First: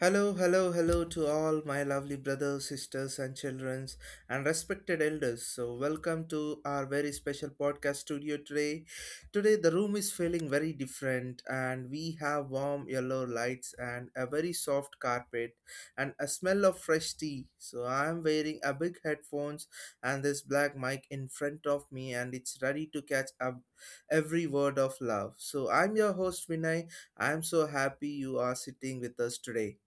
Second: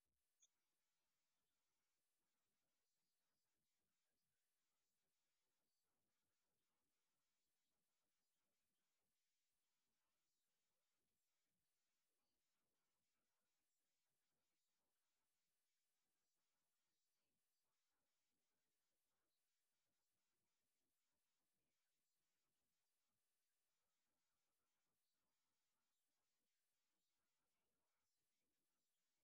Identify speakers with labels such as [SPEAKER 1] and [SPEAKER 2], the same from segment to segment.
[SPEAKER 1] Hello, hello, hello to all my lovely brothers, sisters, and children, and respected elders. So, welcome to our very special podcast studio today. Today, the room is feeling very different, and we have warm yellow lights and a very soft carpet and a smell of fresh tea. So, I am wearing a big headphones and this black mic in front of me, and it's ready to catch up every word of love. So, I'm your host, Vinay. I'm so happy you are sitting with us today.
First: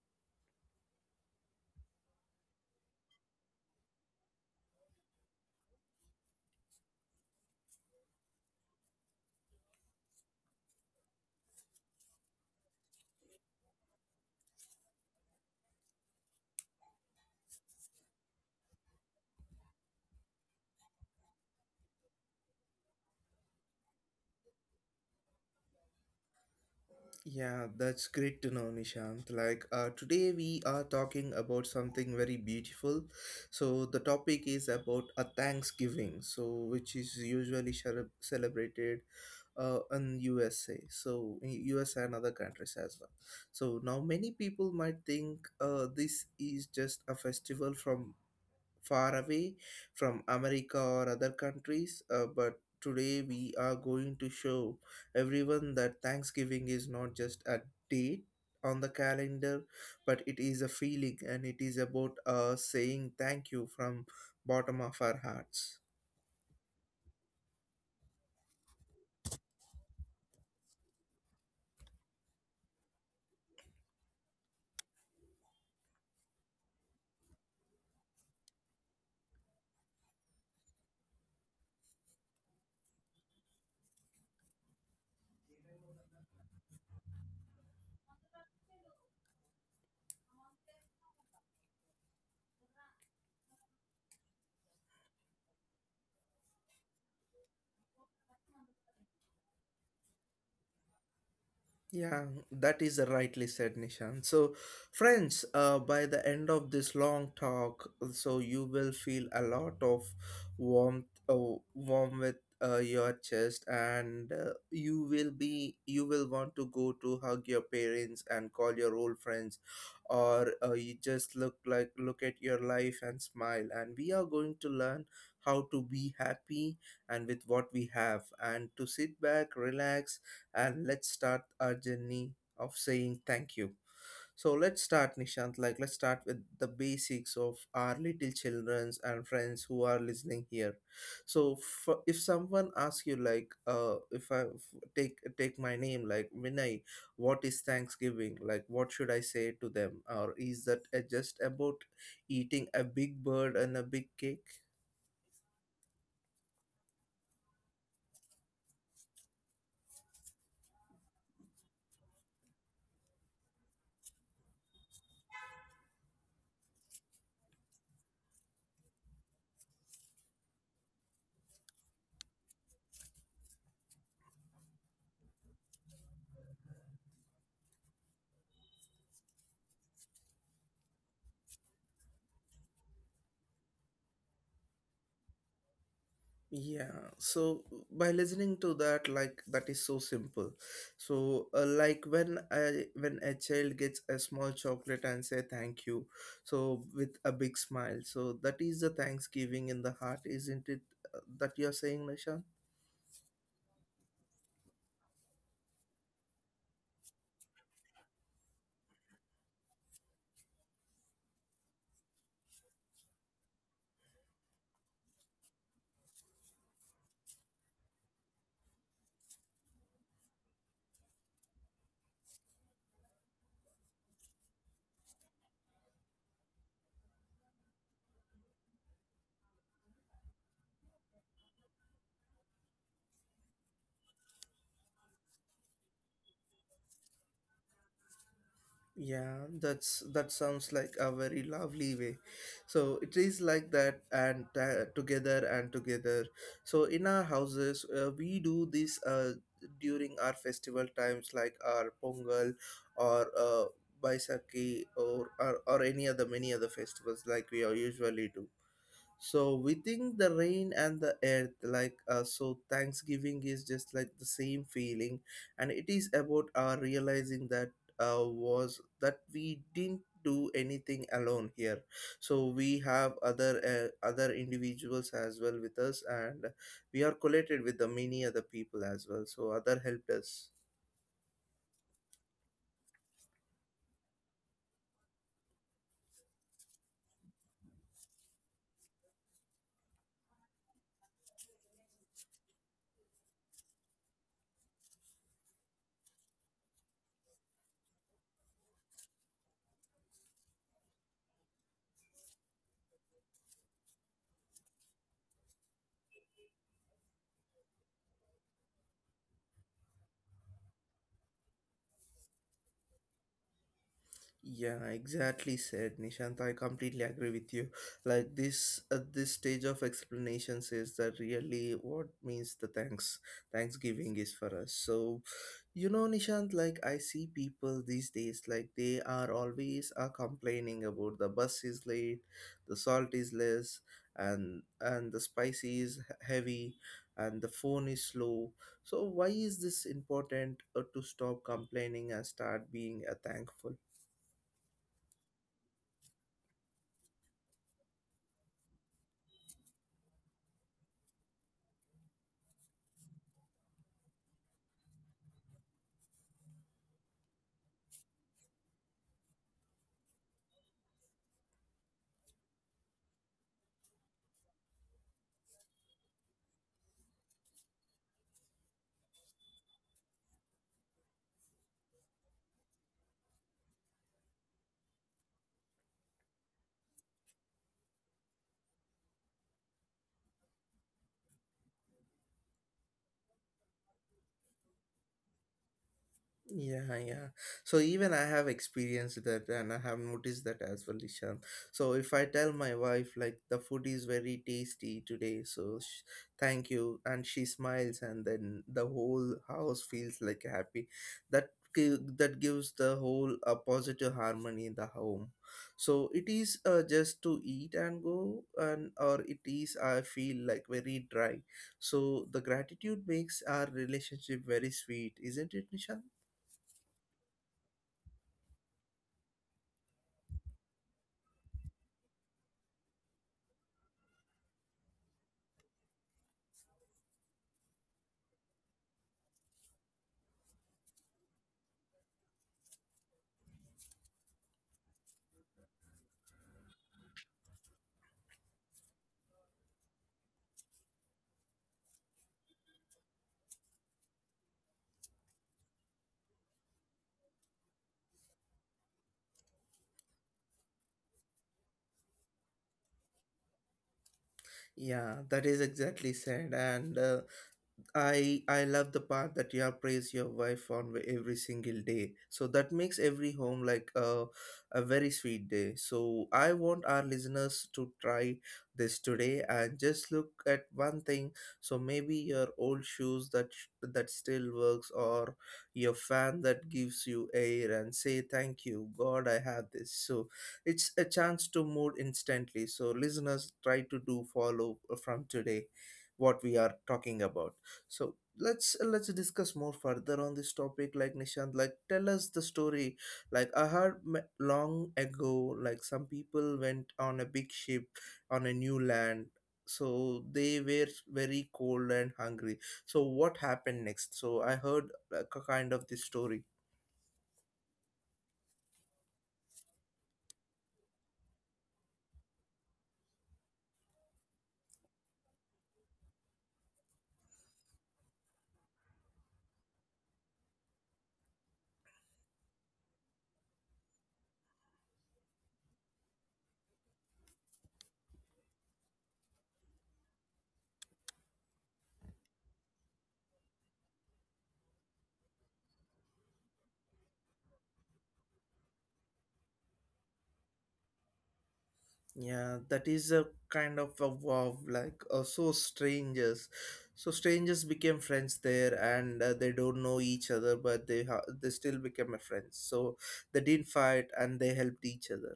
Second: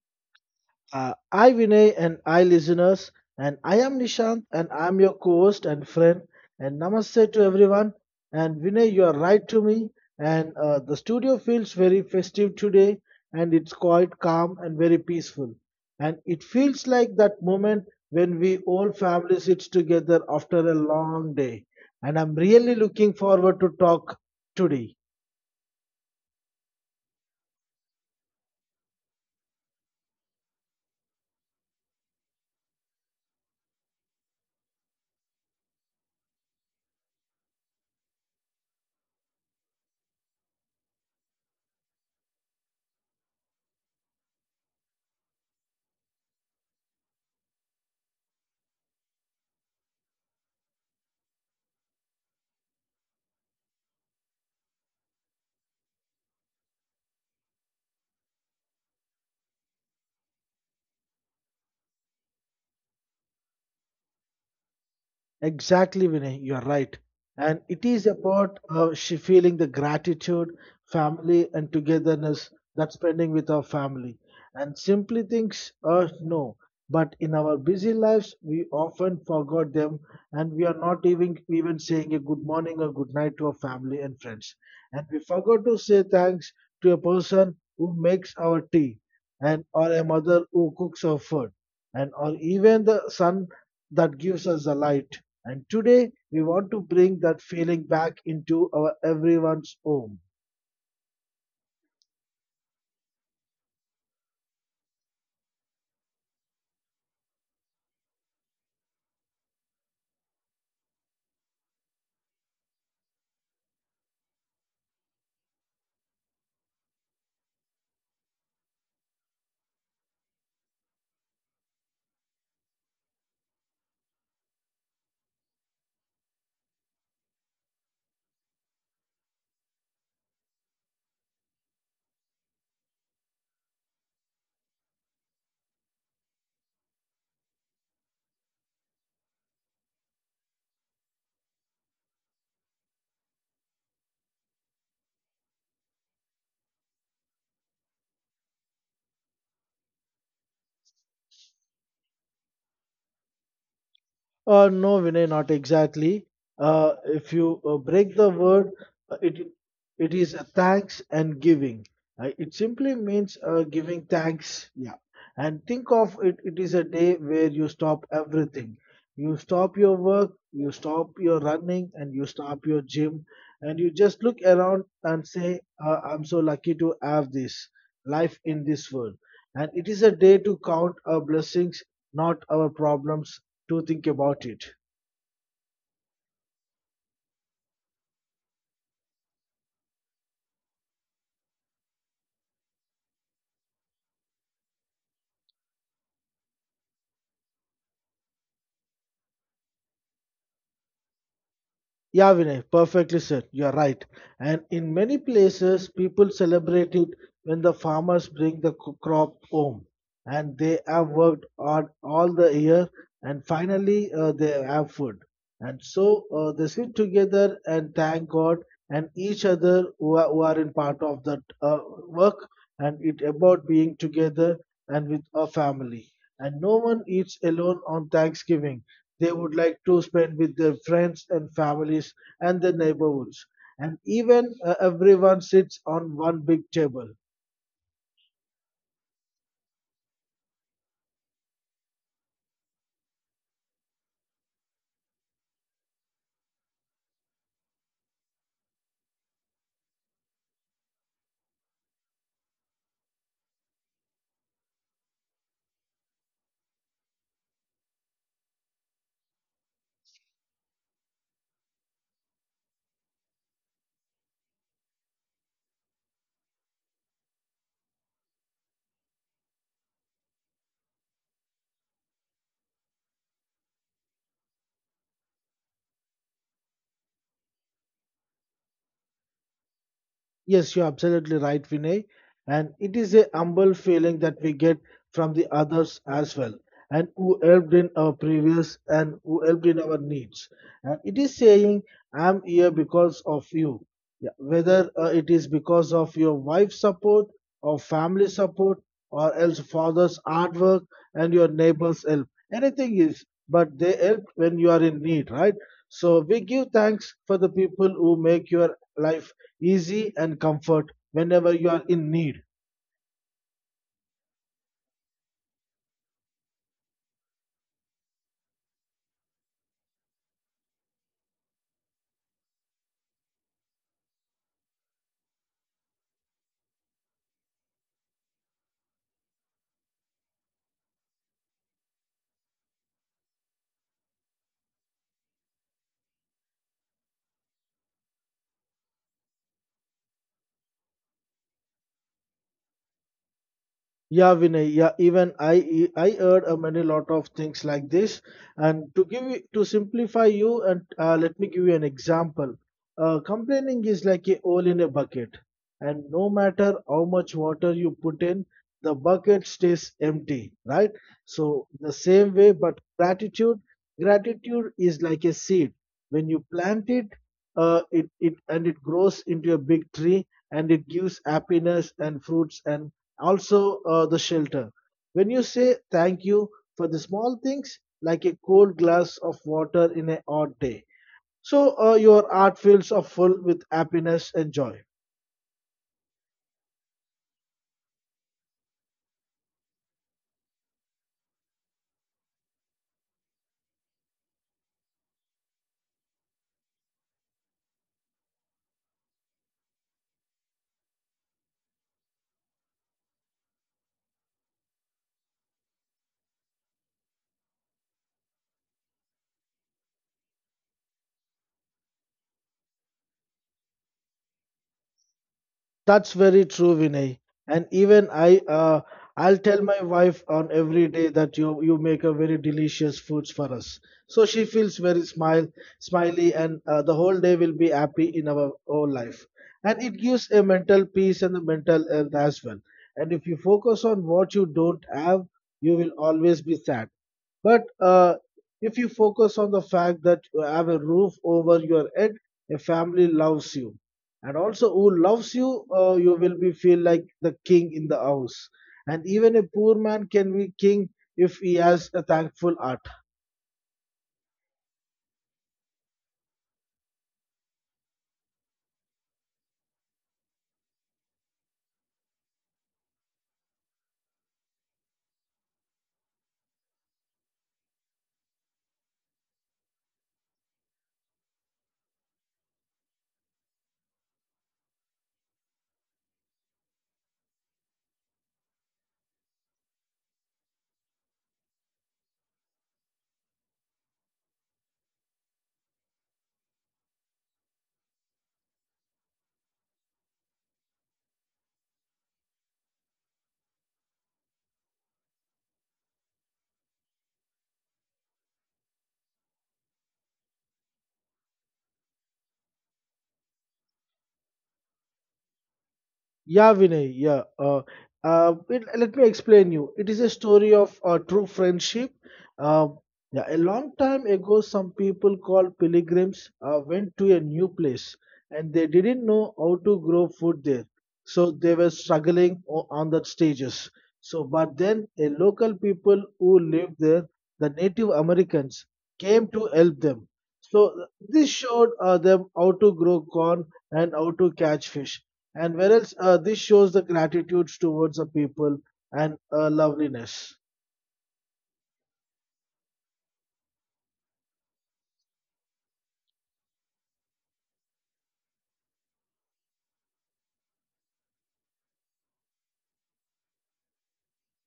[SPEAKER 2] I Vinay and I listeners, and I am Nishant, and I am your co-host and friend. And namaste to everyone. And Vinay, you are right to me. And the studio feels very festive today, and it's quite calm and very peaceful. And it feels like that moment when we all family sits together after a long day. And I'm really looking forward to talk today.
[SPEAKER 1] Yeah, that's great to know, Nishant. Like, today we are talking about something very beautiful. So, the topic is about a Thanksgiving, so which is usually celebrated in USA, so in USA and other countries as well. So, now many people might think this is just a festival from far away from America or other countries, but today we are going to show everyone that Thanksgiving is not just a date on the calendar, but it is a feeling and it is about saying thank you from bottom of our hearts.
[SPEAKER 2] Exactly, Vinay, you're right. And it is about she feeling the gratitude, family, and togetherness that spending with our family. And simply things no. But in our busy lives, we often forgot them, and we are not even saying a good morning or good night to our family and friends. And we forgot to say thanks to a person who makes our tea, and or a mother who cooks our food, and or even the sun that gives us the light. And today we want to bring that feeling back into our everyone's home.
[SPEAKER 1] Yeah, that is rightly said, Nishan. So, friends, by the end of this long talk, so you will feel a lot of warmth, warm with your chest, and you will be, you will want to go to hug your parents and call your old friends, or you just look like look at your life and smile. And we are going to learn how to be happy and with what we have, and to sit back, relax and let's start our journey of saying thank you. So let's start, Nishant. Like, let's start with the basics of our little childrens and friends who are listening here. So, for, if someone asks you, like, if take my name, like Vinay, what is Thanksgiving? Like, what should I say to them? Or is that just about eating a big bird and a big cake?
[SPEAKER 2] No, Vinay, not exactly. If you break the word, uh, it it is a thanks and giving. It simply means giving thanks. Yeah. And think of it, it is a day where you stop everything. You stop your work, you stop your running, and you stop your gym, and you just look around and say, I'm so lucky to have this life in this world. And it is a day to count our blessings, not our problems, to think about it.
[SPEAKER 1] Yeah, so by listening to that, like that is so simple. So, like when when a child gets a small chocolate and say thank you, so with a big smile, so that is the thanksgiving in the heart, isn't it, that you're saying, Nisha?
[SPEAKER 2] Yeah, Vinay, perfectly said. You're right. And in many places, people celebrate it when the farmers bring the crop home, and they have worked hard all the year, and finally they have food. And so they sit together and thank God and each other who are in part of that work, and it about being together and with a family. And no one eats alone on Thanksgiving. They would like to spend with their friends and families and their neighborhoods. And even everyone sits on one big table.
[SPEAKER 1] Yeah, that's that sounds like a very lovely way. So it is like that, and together and together. So in our houses, we do this during our festival times, like our Pongal or Baisakhi or, or any other many other festivals, like we are usually do. So within the rain and the earth, like so, Thanksgiving is just like the same feeling, and it is about our realizing that was that we didn't do anything alone here. So we have other individuals as well with us, and we are collated with the many other people as well. So other helped us.
[SPEAKER 2] Yes, you're absolutely right, Vinay. And it is a humble feeling that we get from the others as well, and who helped in our previous and who helped in our needs. And it is saying, I'm here because of you. Yeah. Whether it is because of your wife's support, or family support, or else father's hard work and your neighbor's help, anything is, but they help when you are in need, right? So we give thanks for the people who make your life easy and comfort whenever you are in need.
[SPEAKER 1] Yeah, exactly said, Nishant. I completely agree with you. Like this, at this stage of explanations, is that really what means the thanks Thanksgiving is for us. So you know, Nishant, like I see people these days, like they are always are complaining about the bus is late, the salt is less, and the spicy is heavy, and the phone is slow. So why is this important to stop complaining and start being a thankful?
[SPEAKER 2] Yeah, Vinay. Yeah, even I heard a many lot of things like this. And to give you to simplify you, and let me give you an example. Complaining is like a hole in a bucket, and no matter how much water you put in, the bucket stays empty, right? So the same way, but gratitude is like a seed. When you plant it, it it and it grows into a big tree, and it gives happiness and fruits and also the shelter. When you say thank you for the small things, like a cold glass of water in a hot day, so your heart feels of full with happiness and joy.
[SPEAKER 1] Yeah, yeah. So even I have experienced that and I have noticed that as well, Ishan. So if I tell my wife like the food is very tasty today, so thank you and she smiles and then the whole house feels like happy. That that gives the whole a positive harmony in the home. So it is just to eat and go and or it is I feel like very dry. So the gratitude makes our relationship very sweet, isn't it, Nishan?
[SPEAKER 2] That's very true, Vinay. And even I, I'll tell my wife on every day that you make a very delicious foods for us. So she feels very smiley, and the whole day will be happy in our whole life. And it gives a mental peace and a mental health as well. And if you focus on what you don't have, you will always be sad. But If you focus on the fact that you have a roof over your head, a family loves you and also who loves you, you will be feel like the king in the house, and even a poor man can be king if he has a thankful heart.
[SPEAKER 1] Yeah, that is exactly said. And I love the part that you have praised your wife on every single day. So that makes every home like a very sweet day. So I want our listeners to try this today and just look at one thing. So maybe your old shoes that that still works or your fan that gives you air and say thank you God I have this. So it's a chance to mood instantly. So listeners try to do follow from today what we are talking about. So let's discuss more further on this topic like, Nishant, like tell us the story. Like I heard long ago, like some people went on a big ship on a new land. So they were very cold and hungry. So what happened next? So I heard like a kind of this story.
[SPEAKER 2] Yeah, Vinay. Yeah. Let me explain you. It is a story of true friendship. Uh, yeah, a long time ago, some people called pilgrims went to a new place, and they didn't know how to grow food there. So they were struggling on the stages. So, but then a local people who lived there, the Native Americans, came to help them. So this showed them how to grow corn and how to catch fish, and whereas this shows the gratitude towards the people and loveliness.
[SPEAKER 1] Yeah, that is a kind of a wow, like so strangers. So strangers became friends there, and they don't know each other, but they still became a friends. So they didn't fight, and they helped each other.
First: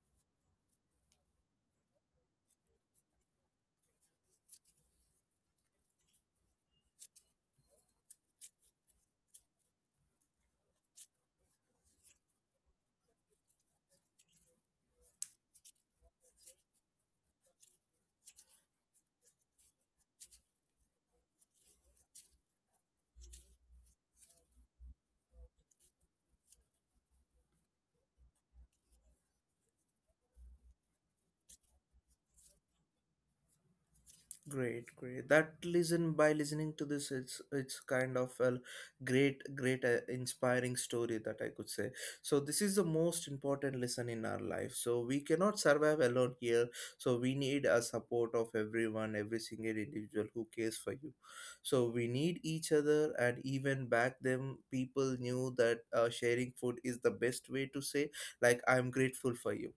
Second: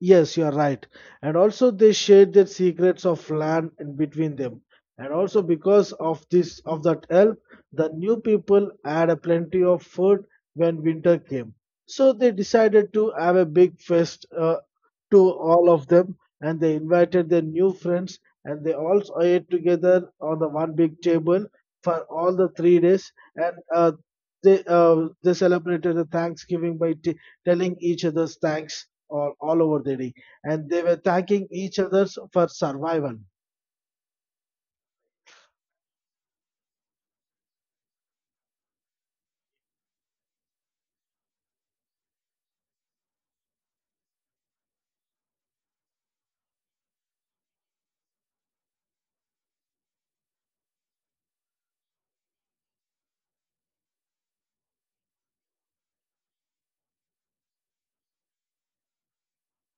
[SPEAKER 2] Yes, you are right. And also, they shared their secrets of land in between them. And also, because of this, of that help, the new people had a plenty of food when winter came. So they decided to have a big fest to all of them, and they invited their new friends, and they all ate together on the one big table for all the 3 days, and they celebrated the Thanksgiving by telling each other's thanks or all over the day, and they were thanking each other for survival.
[SPEAKER 1] Great, great. That listen by listening to this, it's kind of a great, great, inspiring story that I could say. So this is the most important lesson in our life. So we cannot survive alone here. So we need a support of everyone, every single individual who cares for you. So we need each other, and even back then, people knew that sharing food is the best way to say, like, I'm grateful for you.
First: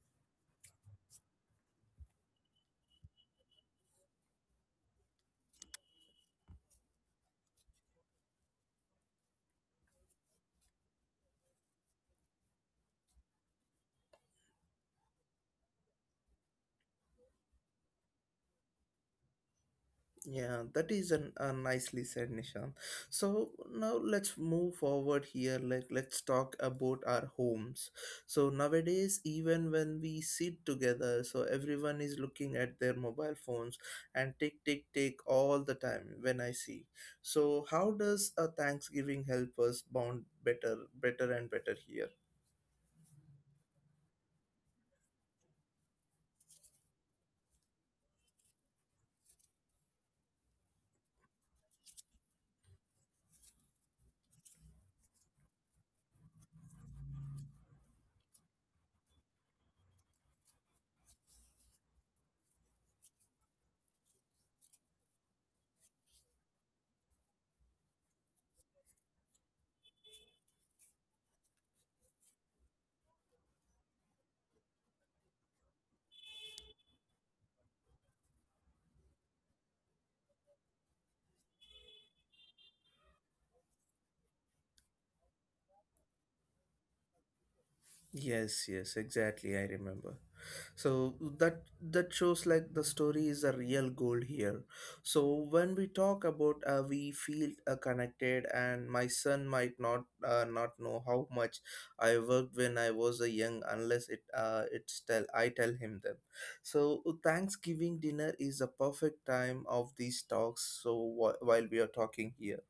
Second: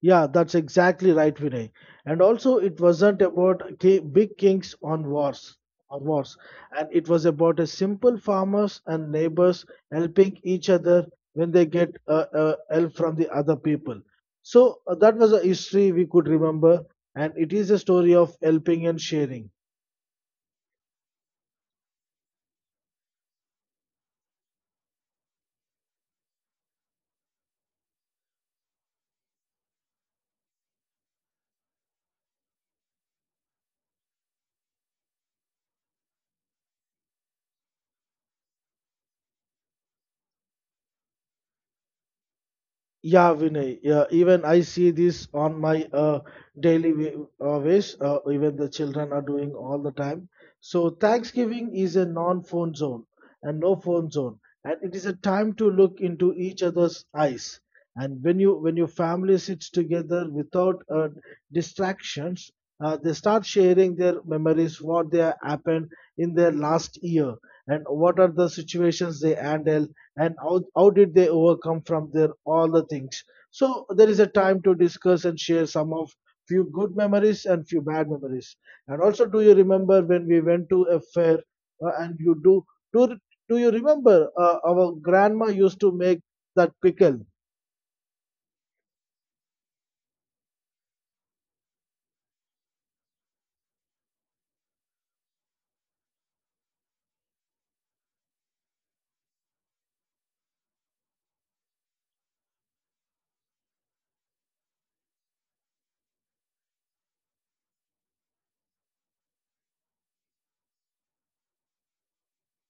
[SPEAKER 2] Yeah, that's exactly right, Vinay. And also, it wasn't about big kings on wars or wars, and it was about a simple farmers and neighbors helping each other when they get help from the other people. So that was a history we could remember, and it is a story of helping and sharing.
[SPEAKER 1] Yeah, that is an, a nicely said, Nishan. So now let's move forward here. Like let's talk about our homes. So nowadays, even when we sit together, so everyone is looking at their mobile phones and tick tick tick all the time when I see. So how does a Thanksgiving help us bond better, better and better here?
[SPEAKER 2] Yeah, Vinay. Yeah, even I see this on my daily ways. Even the children are doing all the time. So Thanksgiving is a non-phone zone and no phone zone, and it is a time to look into each other's eyes. And when your family sits together without distractions, they start sharing their memories, what they happened in their last year, and what are the situations they handled, and how did they overcome from their all the things. So there is a time to discuss and share some of few good memories and few bad memories. And also, do you remember when we went to a fair, and you do do do you remember our grandma used to make that pickle?
[SPEAKER 1] Yes, yes, exactly. I remember. So that that shows like the story is a real gold here. So when we talk about, we feel connected and my son might not know how much I worked when I was a young unless it's tell I tell him them. So thanksgiving dinner is a perfect time of these talks. So while we are talking here.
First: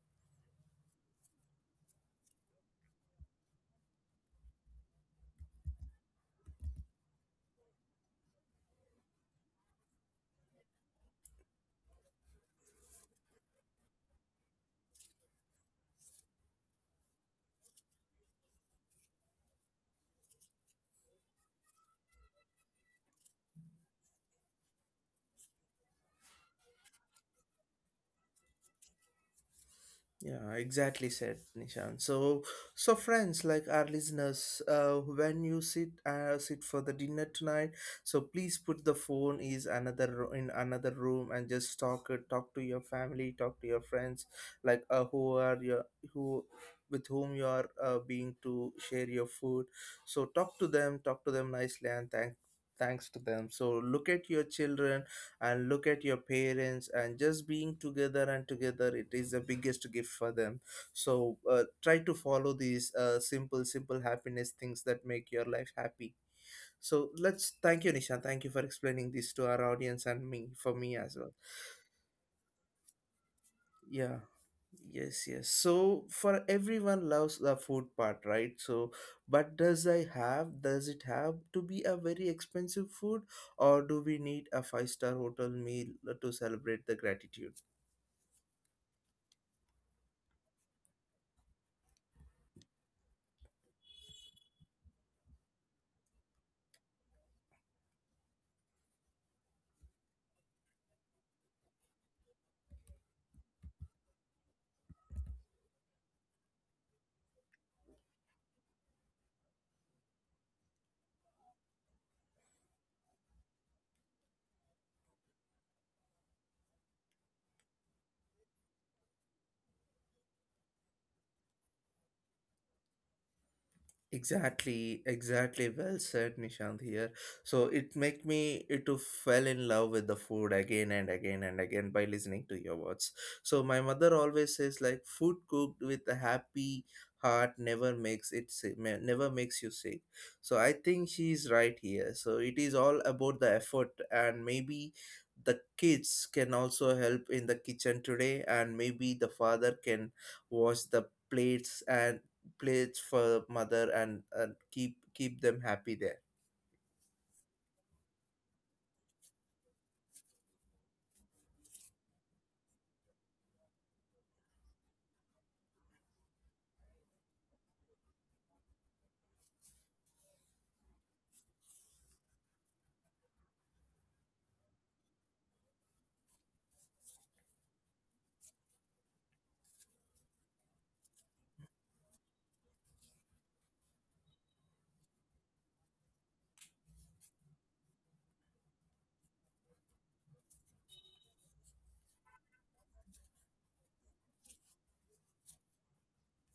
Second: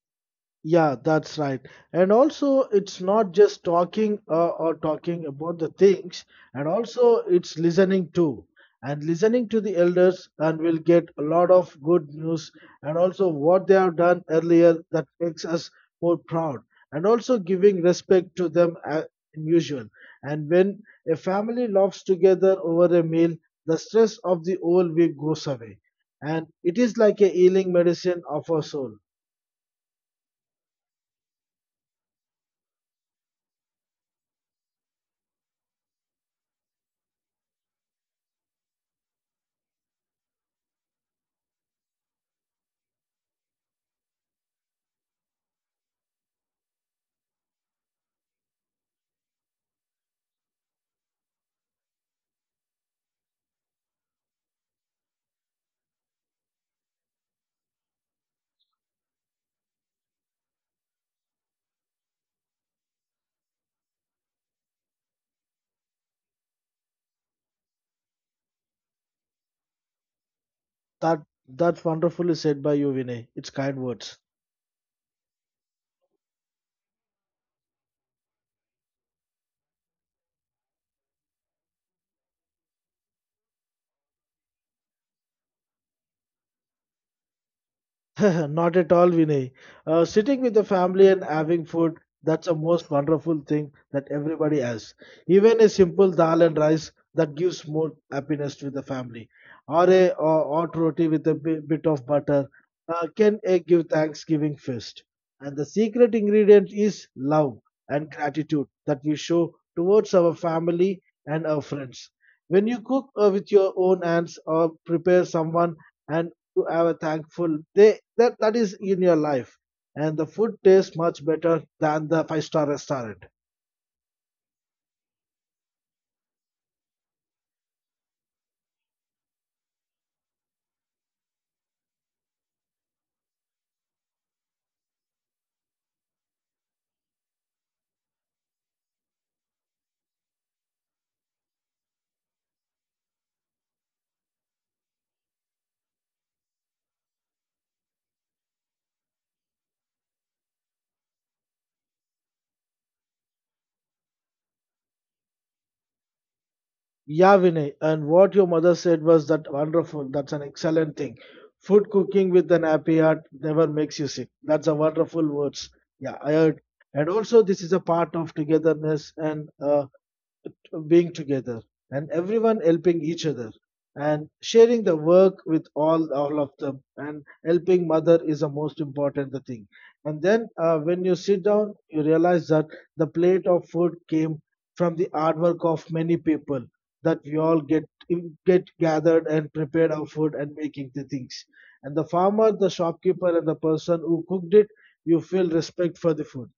[SPEAKER 2] Yeah, that's right. And also, it's not just talking or talking about the things, and also it's listening too. And listening to the elders, and we'll get a lot of good news, and also what they have done earlier that makes us more proud, and also giving respect to them as usual. And when a family laughs together over a meal, the stress of the whole week goes away, and it is like a healing medicine of our soul.
[SPEAKER 1] Yeah, exactly said, Nishan. So, so friends, like our listeners, when you sit for the dinner tonight, so please put the phone is in another room and just talk to your family, talk to your friends, like who are your who with whom you are being to share your food. So talk to them nicely, and thank thanks to them. So look at your children and look at your parents and just being together and together it is the biggest gift for them. So try to follow these simple happiness things that make your life happy. So let's thank you, Nisha, thank you for explaining this to our audience and me for me as
[SPEAKER 2] That
[SPEAKER 1] well.
[SPEAKER 2] that's wonderfully said by you, Vinay. It's kind words.
[SPEAKER 1] Yeah, yes, yes. So for everyone loves the food part, right? But does it have to be a very expensive food, or do we need a five-star hotel meal to celebrate the gratitude?
[SPEAKER 2] Not at all, Vinay. Sitting with the family and having food, that's the most wonderful thing that everybody has. Even a simple dal and rice that gives more happiness to the family, or a hot roti with a bit of butter can give Thanksgiving feast. And the secret ingredient is love and gratitude that we show towards our family and our friends. When you cook with your own hands or prepare someone, and to have a thankful day that, that is in your life. And the food tastes much better than the five-star restaurant.
[SPEAKER 1] Exactly, exactly. Well said, Nishant here. So it make me it to fell in love with the food again and again and again by listening to your words. So my mother always says like food cooked with a happy heart never makes it sick, never makes you sick. So I think she's right here. So it is all about the effort and maybe the kids can also help in the kitchen today and maybe the father can wash the plates and plates for mother and keep them happy there.
[SPEAKER 2] Yeah, Vinay. And what your mother said was that wonderful. That's an excellent thing. Food cooking with an happy heart never makes you sick. That's a wonderful words. Yeah, I heard. And also, this is a part of togetherness and being together, and everyone helping each other, and sharing the work with all of them, and helping mother is the most important thing. And then when you sit down, you realize that the plate of food came from the hard work of many people, that we all get gathered and prepared our food and making the things. And the farmer, the shopkeeper, and the person who cooked it, you feel respect for the food.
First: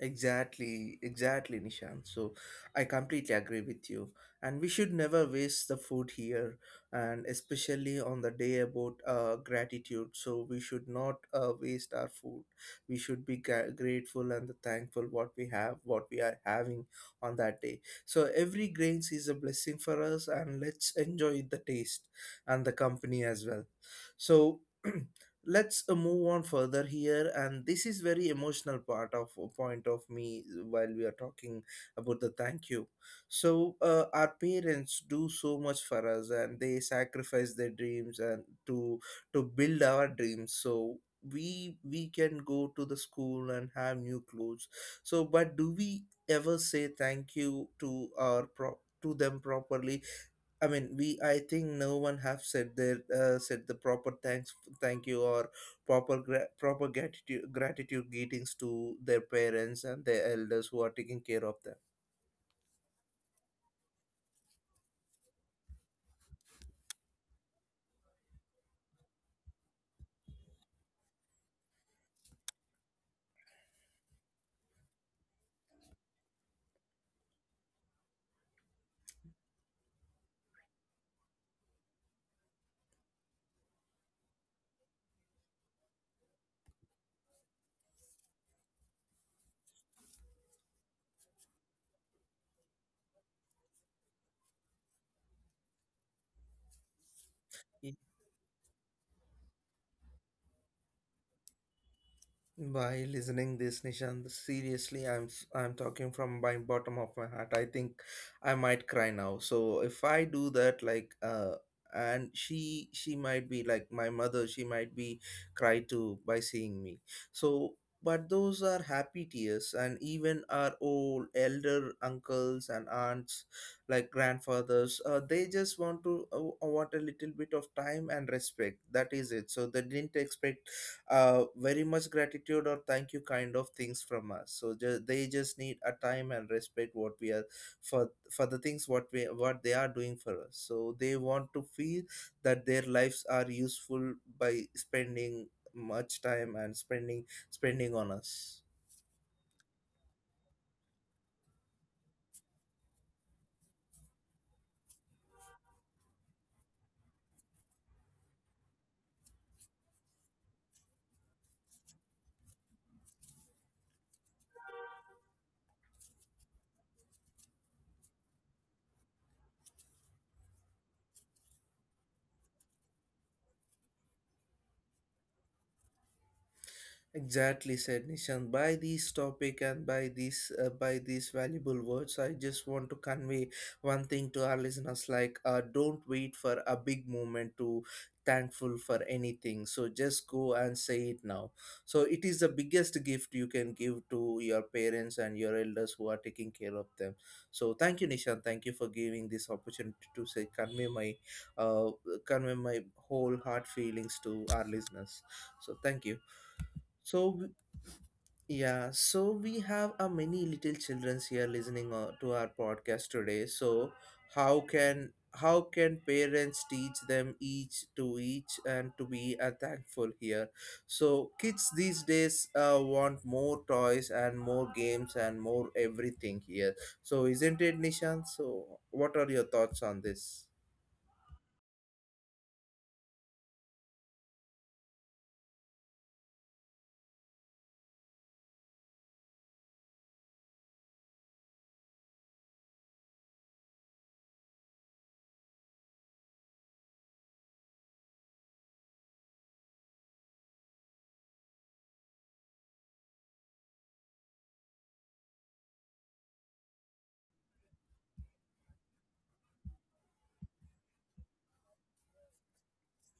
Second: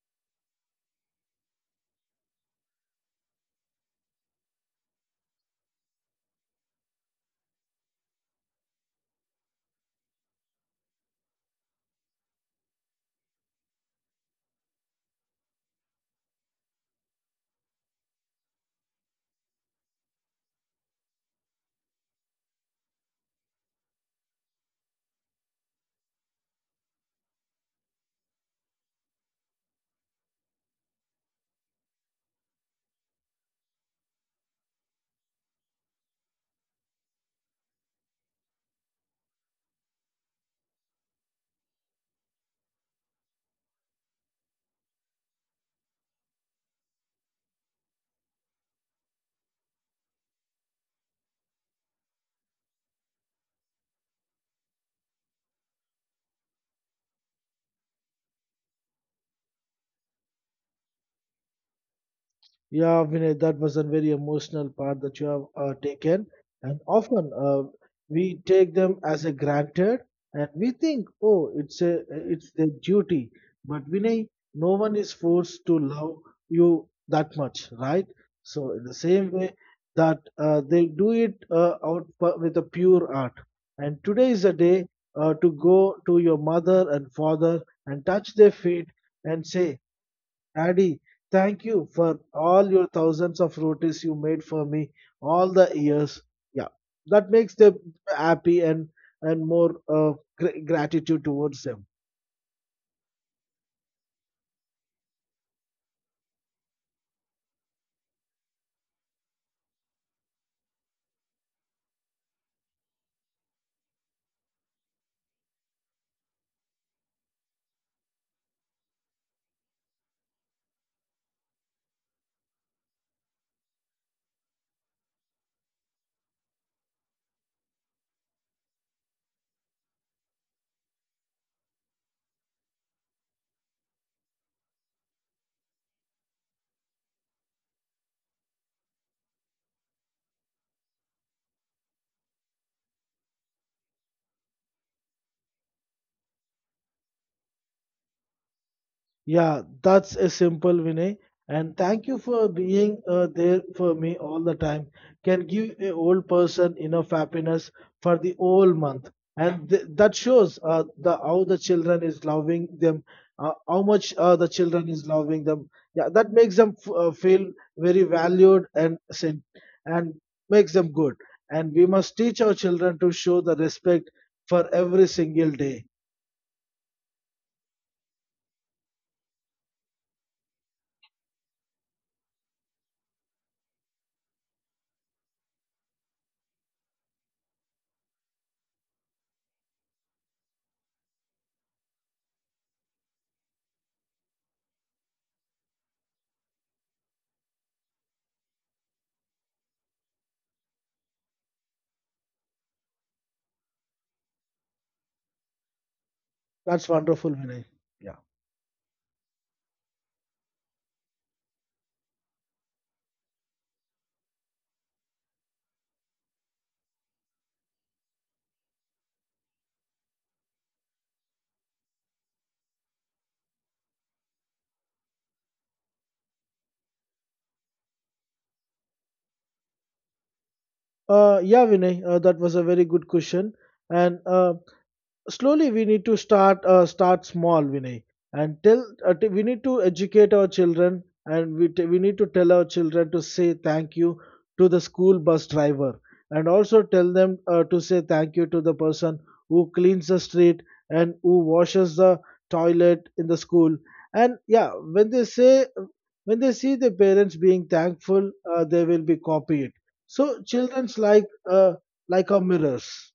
[SPEAKER 1] Exactly, exactly, Nishan. So I completely agree with you. And we should never waste the food here, and especially on the day about gratitude, so we should not waste our food. We should be grateful and thankful what we have, what we are having on that day. So every grains is a blessing for us, and let's enjoy the taste and the company as well. So let's move on further here, and this is very emotional part of point of me while we are talking about the thank you. So our parents do so much for us and they sacrifice their dreams and to build our dreams so we can go to the school and have new clothes. So but do we ever say thank you to our to them properly? I mean, we. I think no one have said their said the proper thanks, thank you, or proper proper gratitude greetings to their parents and their elders who are taking care of them.
[SPEAKER 2] Yeah, Vinay, that was a very emotional part that you have taken. And often we take them as a granted, and we think, oh, it's their duty. But Vinay, no one is forced to love you that much, right? So in the same way that they do it with a pure heart. And today is a day to go to your mother and father and touch their feet and say, Adi, thank you for all your thousands of rotis you made for me all the years. Yeah, that makes them happy and more gratitude towards them.
[SPEAKER 1] By listening this, Nishant, seriously, I'm talking from my bottom of my heart. I think I might cry now. So if I do that, and she might be like my mother. She might be cry too by seeing me. So, but those are happy tears, and even our old elder uncles and aunts, like grandfathers, they just want to want a little bit of time and respect. That is it. So they didn't expect very much gratitude or thank you kind of things from us so they just need a time and respect what we are for the things what we what they are doing for us so they want to feel that their lives are useful by spending much time and spending on us.
[SPEAKER 2] Yeah, that's a simple Vinay. And thank you for being there for me all the time. Can give a old person enough happiness for the whole month, and that shows the how the children is loving them, how much the children is loving them. Yeah, that makes them feel very valued and sent, and makes them good. And we must teach our children to show the respect for every single day.
[SPEAKER 1] Exactly said, Nishan. By this topic and by these valuable words, I just want to convey one thing to our listeners: don't wait for a big moment to thankful for anything. So just go and say it now. So it is the biggest gift you can give to your parents and your elders who are taking care of them. So thank you, Nishan. Thank you for giving this opportunity to say uh, convey my whole heart feelings to our listeners. So thank you.
[SPEAKER 2] That's wonderful,
[SPEAKER 1] So
[SPEAKER 2] Vinay. Yeah.
[SPEAKER 1] yeah, so we have a many little childrens here listening to our podcast today. So how can parents teach them each to each and to be thankful here? So kids these days want more toys and more games and more everything here. So isn't it, Nishan? So what are your thoughts on this?
[SPEAKER 2] Yeah, Vinay, that was a very good question. And slowly we need to start small vinay and tell we need to educate our children and we need to tell our children to say thank you to the school bus driver and also tell them to say thank you to the person who cleans the street and who washes the toilet in the school. And yeah, when they say, when they see the parents being thankful, they will be copied. So children's like our mirrors.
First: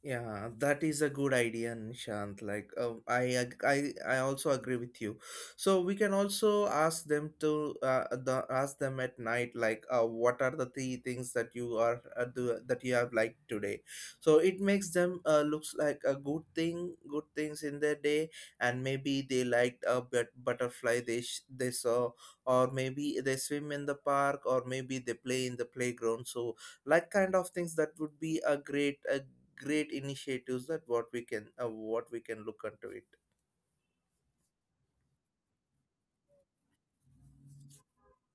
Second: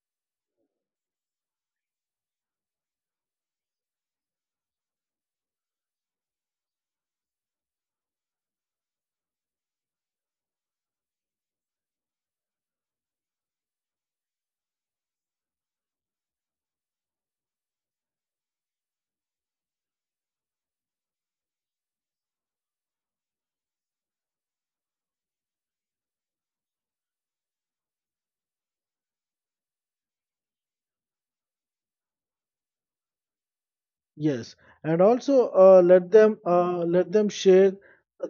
[SPEAKER 1] Yeah, that is a good idea, Nishant. I also agree with you. So we can also ask them to ask them at night, what are the three things that that you have liked today. So it makes them looks like a good thing, good things in their day, and maybe they liked a butterfly they saw, or maybe they swim in the park, or maybe they play in the playground. So like kind of things that would be a great initiatives that what we can look into it.
[SPEAKER 2] Yes, and also let them share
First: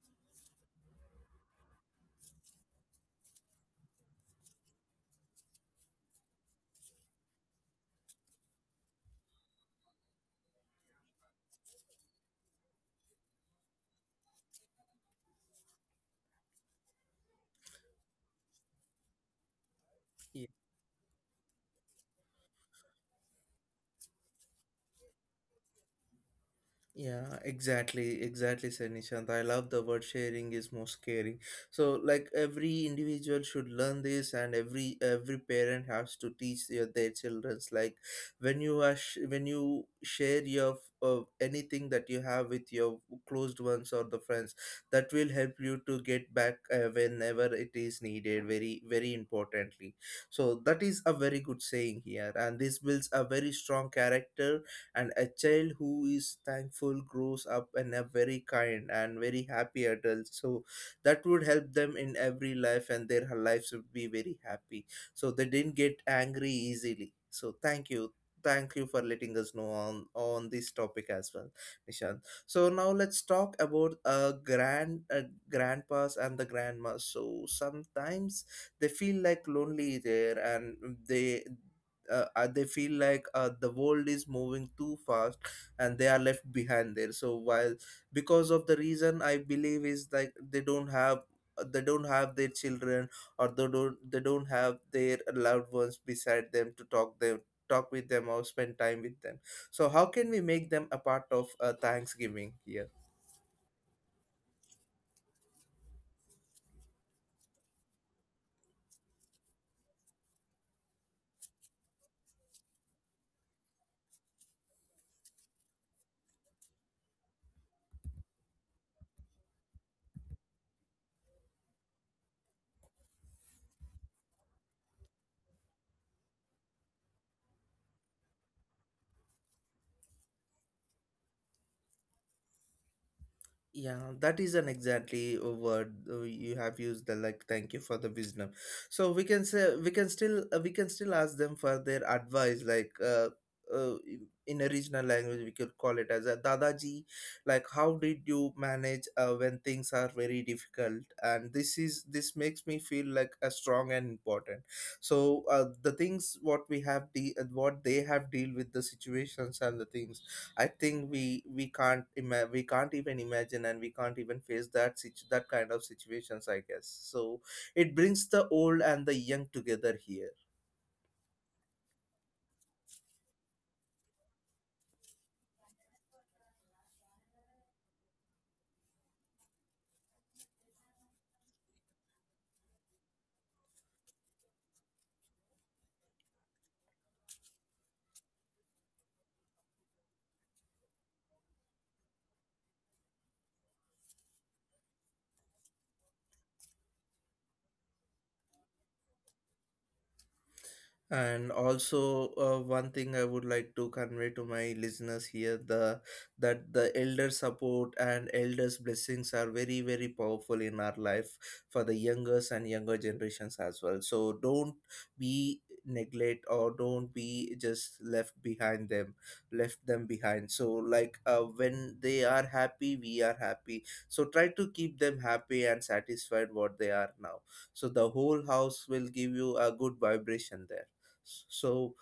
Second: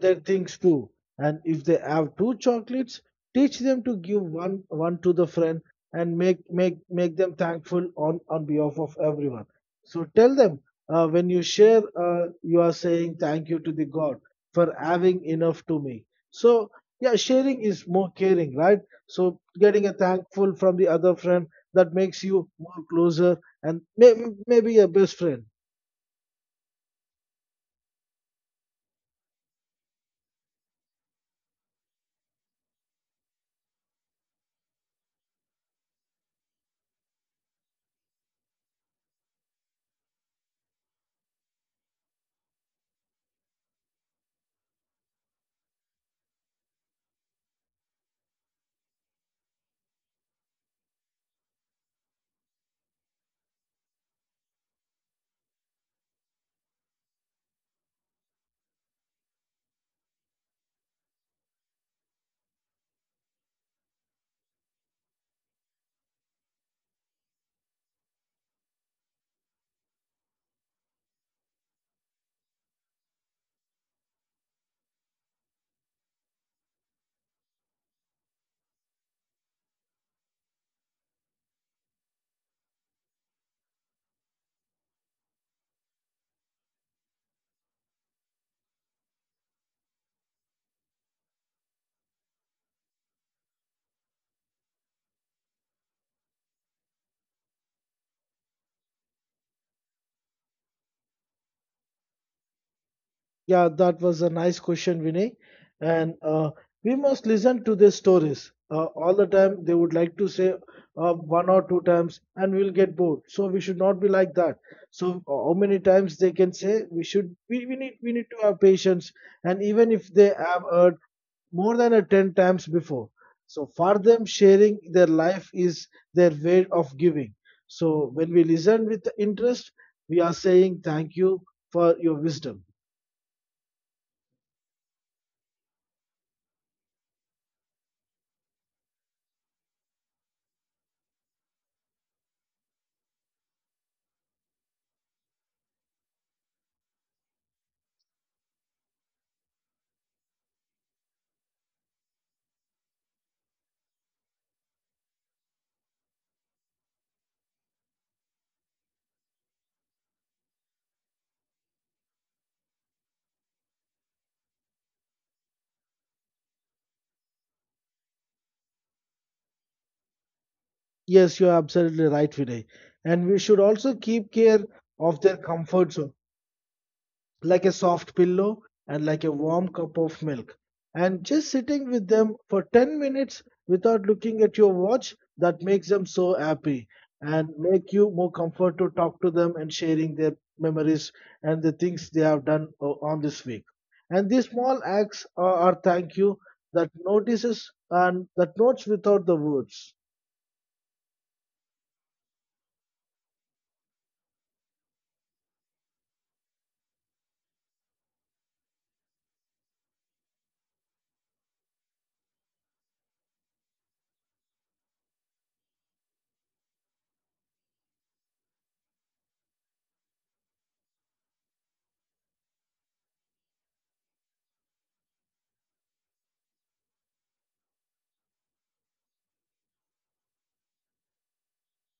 [SPEAKER 2] their things too. And if they have two chocolates, teach them to give one to the friend and make them thankful on behalf of everyone. So tell them, when you share, you are saying thank you to the God for having enough to me. So yeah, sharing is more caring, right? So getting a thankful from the other friend, that makes you more closer and maybe a best friend.
[SPEAKER 1] Yeah, exactly, exactly, sir Nishant. I love the word sharing is most caring. So, like every individual should learn this, and every parent has to teach their childrens. Like when you share your anything that you have with your closed ones or the friends, that will help you to get back whenever it is needed. Very very importantly. So that is a very good saying here, and this builds a very strong character, and a child who is thankful grows up in a very kind and very happy adult. So that would help them in every life, and their lives would be very happy, so they didn't get angry easily. So thank you, thank you for letting us know on this topic as well, Nishant. So now let's talk about grandpas and the grandmas. So sometimes they feel like lonely there, and they they feel like the world is moving too fast and they are left behind there. So while, because of the reason I believe is like they don't have their children, or they don't have their loved ones beside them to talk them, talk with them or spend time with them. So how can we make them a part of thanksgiving here?
[SPEAKER 2] Yeah, that was a nice question, Vinay. And we must listen to their stories all the time. They would like to say one or two times, and we'll get bored. So we should not be like that. So how many times they can say? We should. We need. We need to have patience. And even if they have heard more than a ten times before, so for them, sharing their life is their way of giving. So when we listen with interest, we are saying thank you for your wisdom.
[SPEAKER 1] Yeah, that is an exactly a word you have used. The like, thank you for the wisdom. So we can say we can still ask them for their advice. Uh, in a regional language, we could call it as a dadaji. Like, how did you manage when things are very difficult? And this is this makes me feel like a strong and important. So the things what what they have deal with the situations and the things, I think we can't even imagine, and we can't even face that kind of situations, I guess. So it brings the old and the young together here.
[SPEAKER 2] Yes, you're absolutely right, Vinay. And we should also keep care of their comfort zone, like a soft pillow and like a warm cup of milk. And just sitting with them for 10 minutes without looking at your watch, that makes them so happy and make you more comfort to talk to them and sharing their memories and the things they have done on this week. And these small acts are thank you that notices and that notes without the words.
[SPEAKER 1] And also, one thing I would like to convey to my listeners here, the that the elder support and elders blessings are very very powerful in our life for the youngers and younger generations as well. So don't be neglect, or don't be just left behind them, left them behind. So like when they are happy, we are happy. So try to keep them happy and satisfied what they are now. So the whole house will give you a good vibration there. So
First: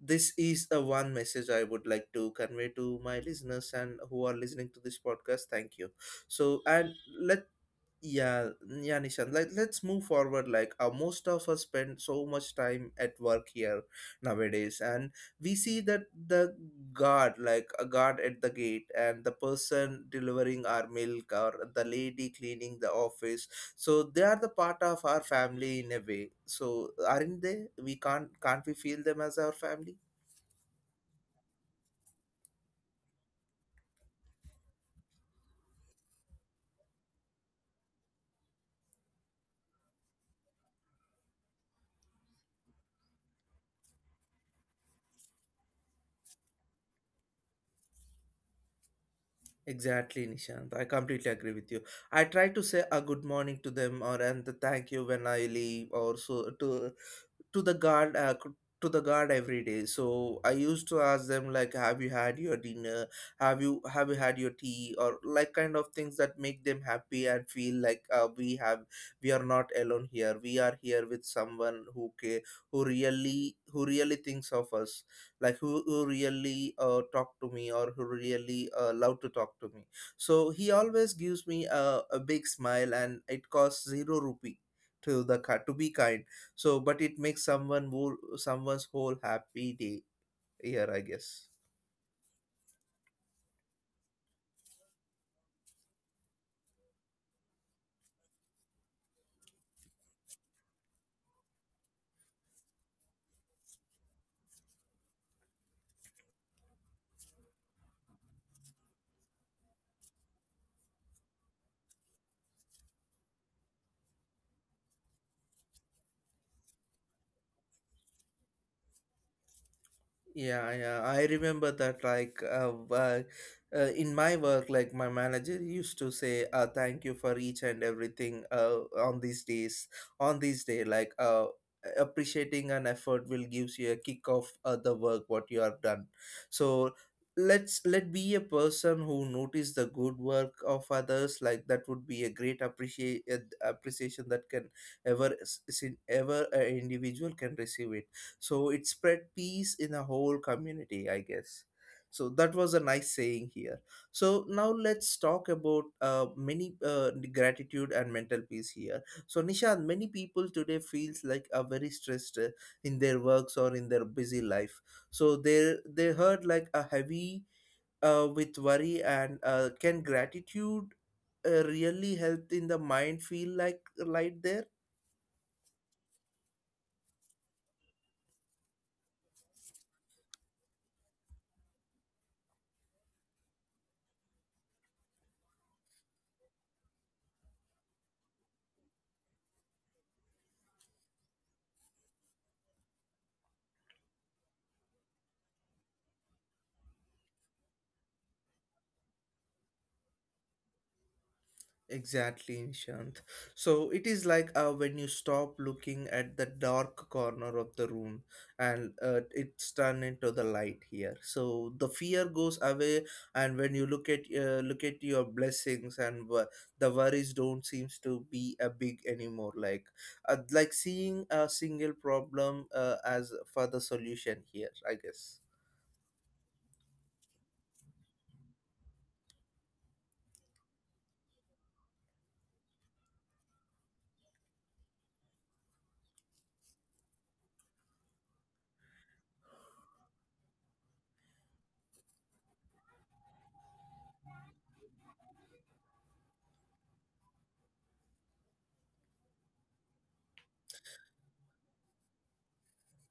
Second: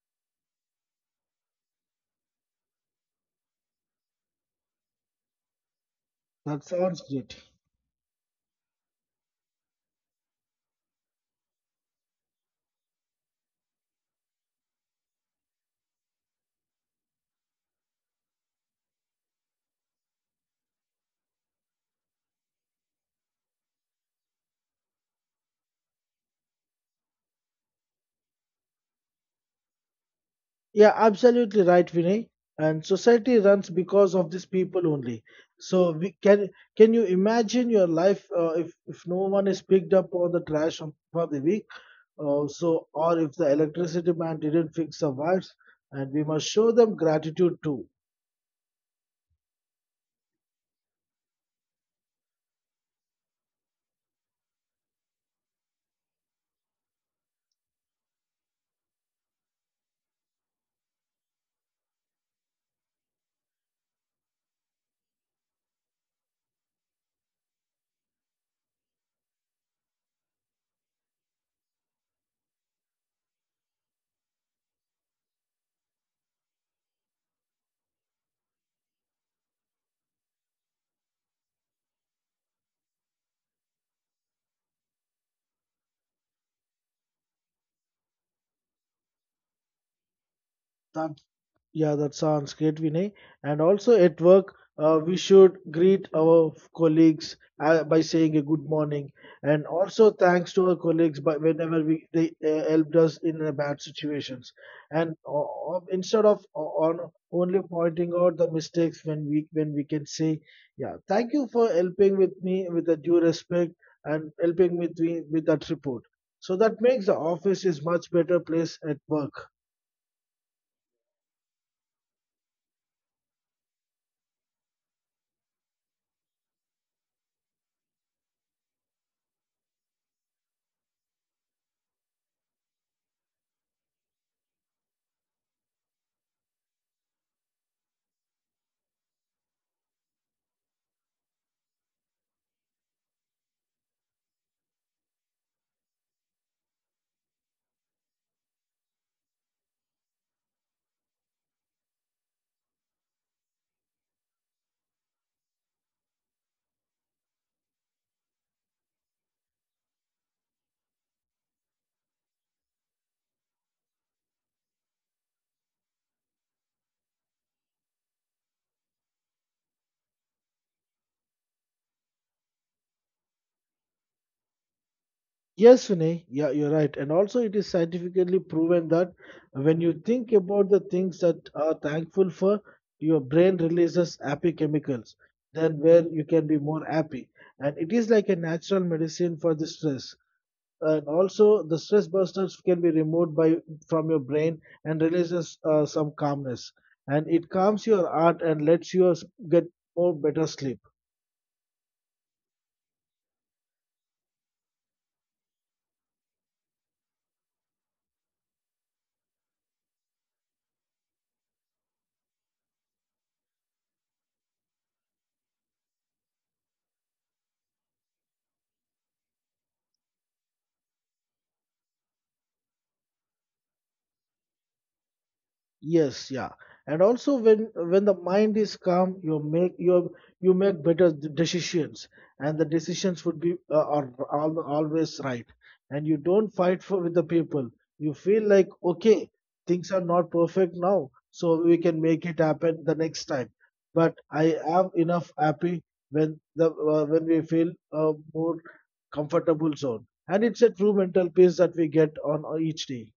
[SPEAKER 1] this is a one message I would like to convey to my listeners and who are listening to this podcast. Thank you. So
[SPEAKER 2] That
[SPEAKER 1] and
[SPEAKER 2] sounds
[SPEAKER 1] let's,
[SPEAKER 2] great.
[SPEAKER 1] yeah, yeah, Nishan, like let's move forward. Like most of us spend so much time at work here nowadays, and we see that the guard, like a guard at the gate and the person delivering our milk or the lady cleaning the office, so they are the part of our family in a way. So aren't they, we can't we feel them as our family?
[SPEAKER 2] Yeah, absolutely right, Vinay. And society runs because of these people only. So we can you imagine your life if no one is picked up on the for the week, or if the electricity man didn't fix the wires, and we must show them gratitude too.
[SPEAKER 1] Exactly, Nishant. I completely agree with you. I try to say a good morning to them, or and the thank you when I leave, or so to the to the guard every day. So I used to ask them like, "Have you had your dinner? Have you had your tea?" or like kind of things that make them happy and feel like we have, we are not alone here. We are here with someone who care, who really thinks of us, like who really talk to me, or who really love to talk to me. So he always gives me a big smile, and it costs zero rupee to the car to be kind. So but it makes someone who someone's whole happy day here, I
[SPEAKER 2] The
[SPEAKER 1] guess.
[SPEAKER 2] Yeah, that sounds great, Vinay. And also at work, we should greet our colleagues by saying a good morning, and also thanks to our colleagues by whenever we they helped us in the bad situations. And instead of o- on only pointing out the mistakes, when we can say, yeah, thank you for helping with me with the due respect and helping with me with that report. So that makes the office is much better place at work.
[SPEAKER 1] Yeah, I remember that. In my work, like my manager used to say, "Thank you for each and everything." On these days, on this day, appreciating an effort will gives you a kick of the work what you have done. So let's let be a person who notice the good work of others. Like that would be a great appreciate appreciation that can ever a individual can receive it. So it spread peace in a whole community, I guess. So that was a nice saying here. So now let's talk about many gratitude and mental peace here. So Nishad, many people today feels like are very stressed in their works or in their busy life. So they heard like a heavy with worry, and can gratitude really help in the mind feel like light there?
[SPEAKER 2] Yes, Vinay, yeah, you're right. And also, it is scientifically proven that when you think about the things that are thankful for, your brain releases happy chemicals, then where you can be more happy. And it is like a natural medicine for the stress. And also, the stress busters can be removed by from your brain and releases some calmness. And it calms your heart and lets you get more better sleep.
[SPEAKER 1] Exactly, Nishant. So it is like when you stop looking at the dark corner of the room, and it's turned into the light here. So the fear goes away, and when you look at your blessings, and the worries don't seems to be a big anymore. Like seeing a single problem as for the solution here, I guess.
[SPEAKER 2] Yes, yeah. And also when the mind is calm, you make better decisions, and the decisions would be are, al always right. And you don't fight for with the people. You feel like okay, things are not perfect now, so we can make it happen the next time. But I am enough happy when the when we feel a more comfortable zone, and it's a true mental peace that we get on each day.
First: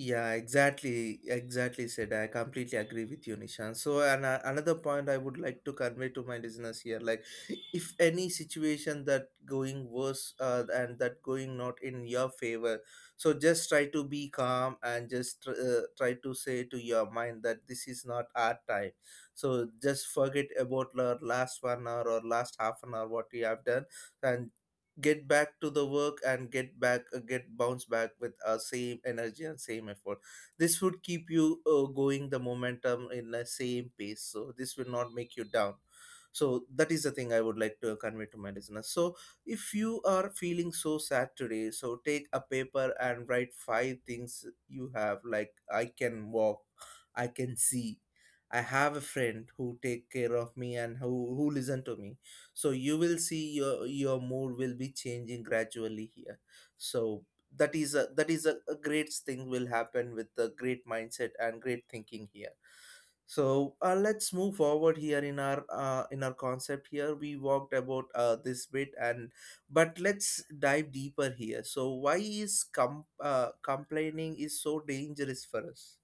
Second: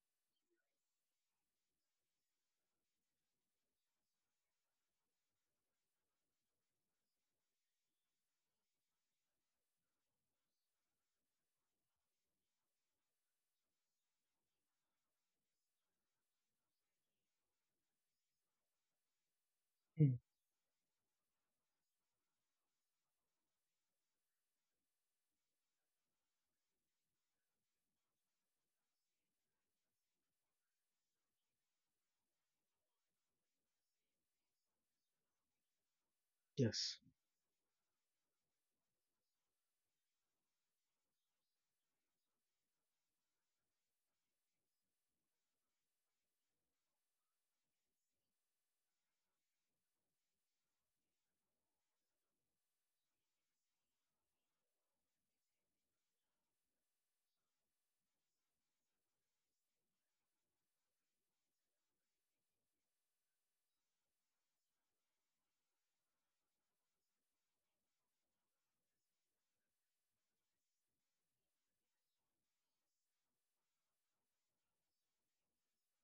[SPEAKER 1] Yeah, exactly, exactly said. I completely agree with you, Nishan. So, and another point I would like to convey to my listeners here, like, if any situation that going worse and that going not in your favor, so just try to be calm, and just try to say to your mind that this is not our time. So just
[SPEAKER 2] Hmm.
[SPEAKER 1] forget about your last 1 hour or last half an hour what you have done, and get back to the work and get back get bounce back with same energy and same effort. This would keep you going the momentum in the same pace, so this will not make you down. So that
[SPEAKER 2] Yes.
[SPEAKER 1] is the thing I would like to convey to my listeners. So if you are feeling so sad today, so take a paper and write five things you have, like I can walk, I can see, I have a friend who take care of me and who listen to me. So you will see your mood will be changing gradually here. So that is a great thing will happen with the great mindset and great thinking here. So let's move forward here in our concept here, we walked about this bit and, but let's dive deeper here. So why is complaining is so dangerous for us?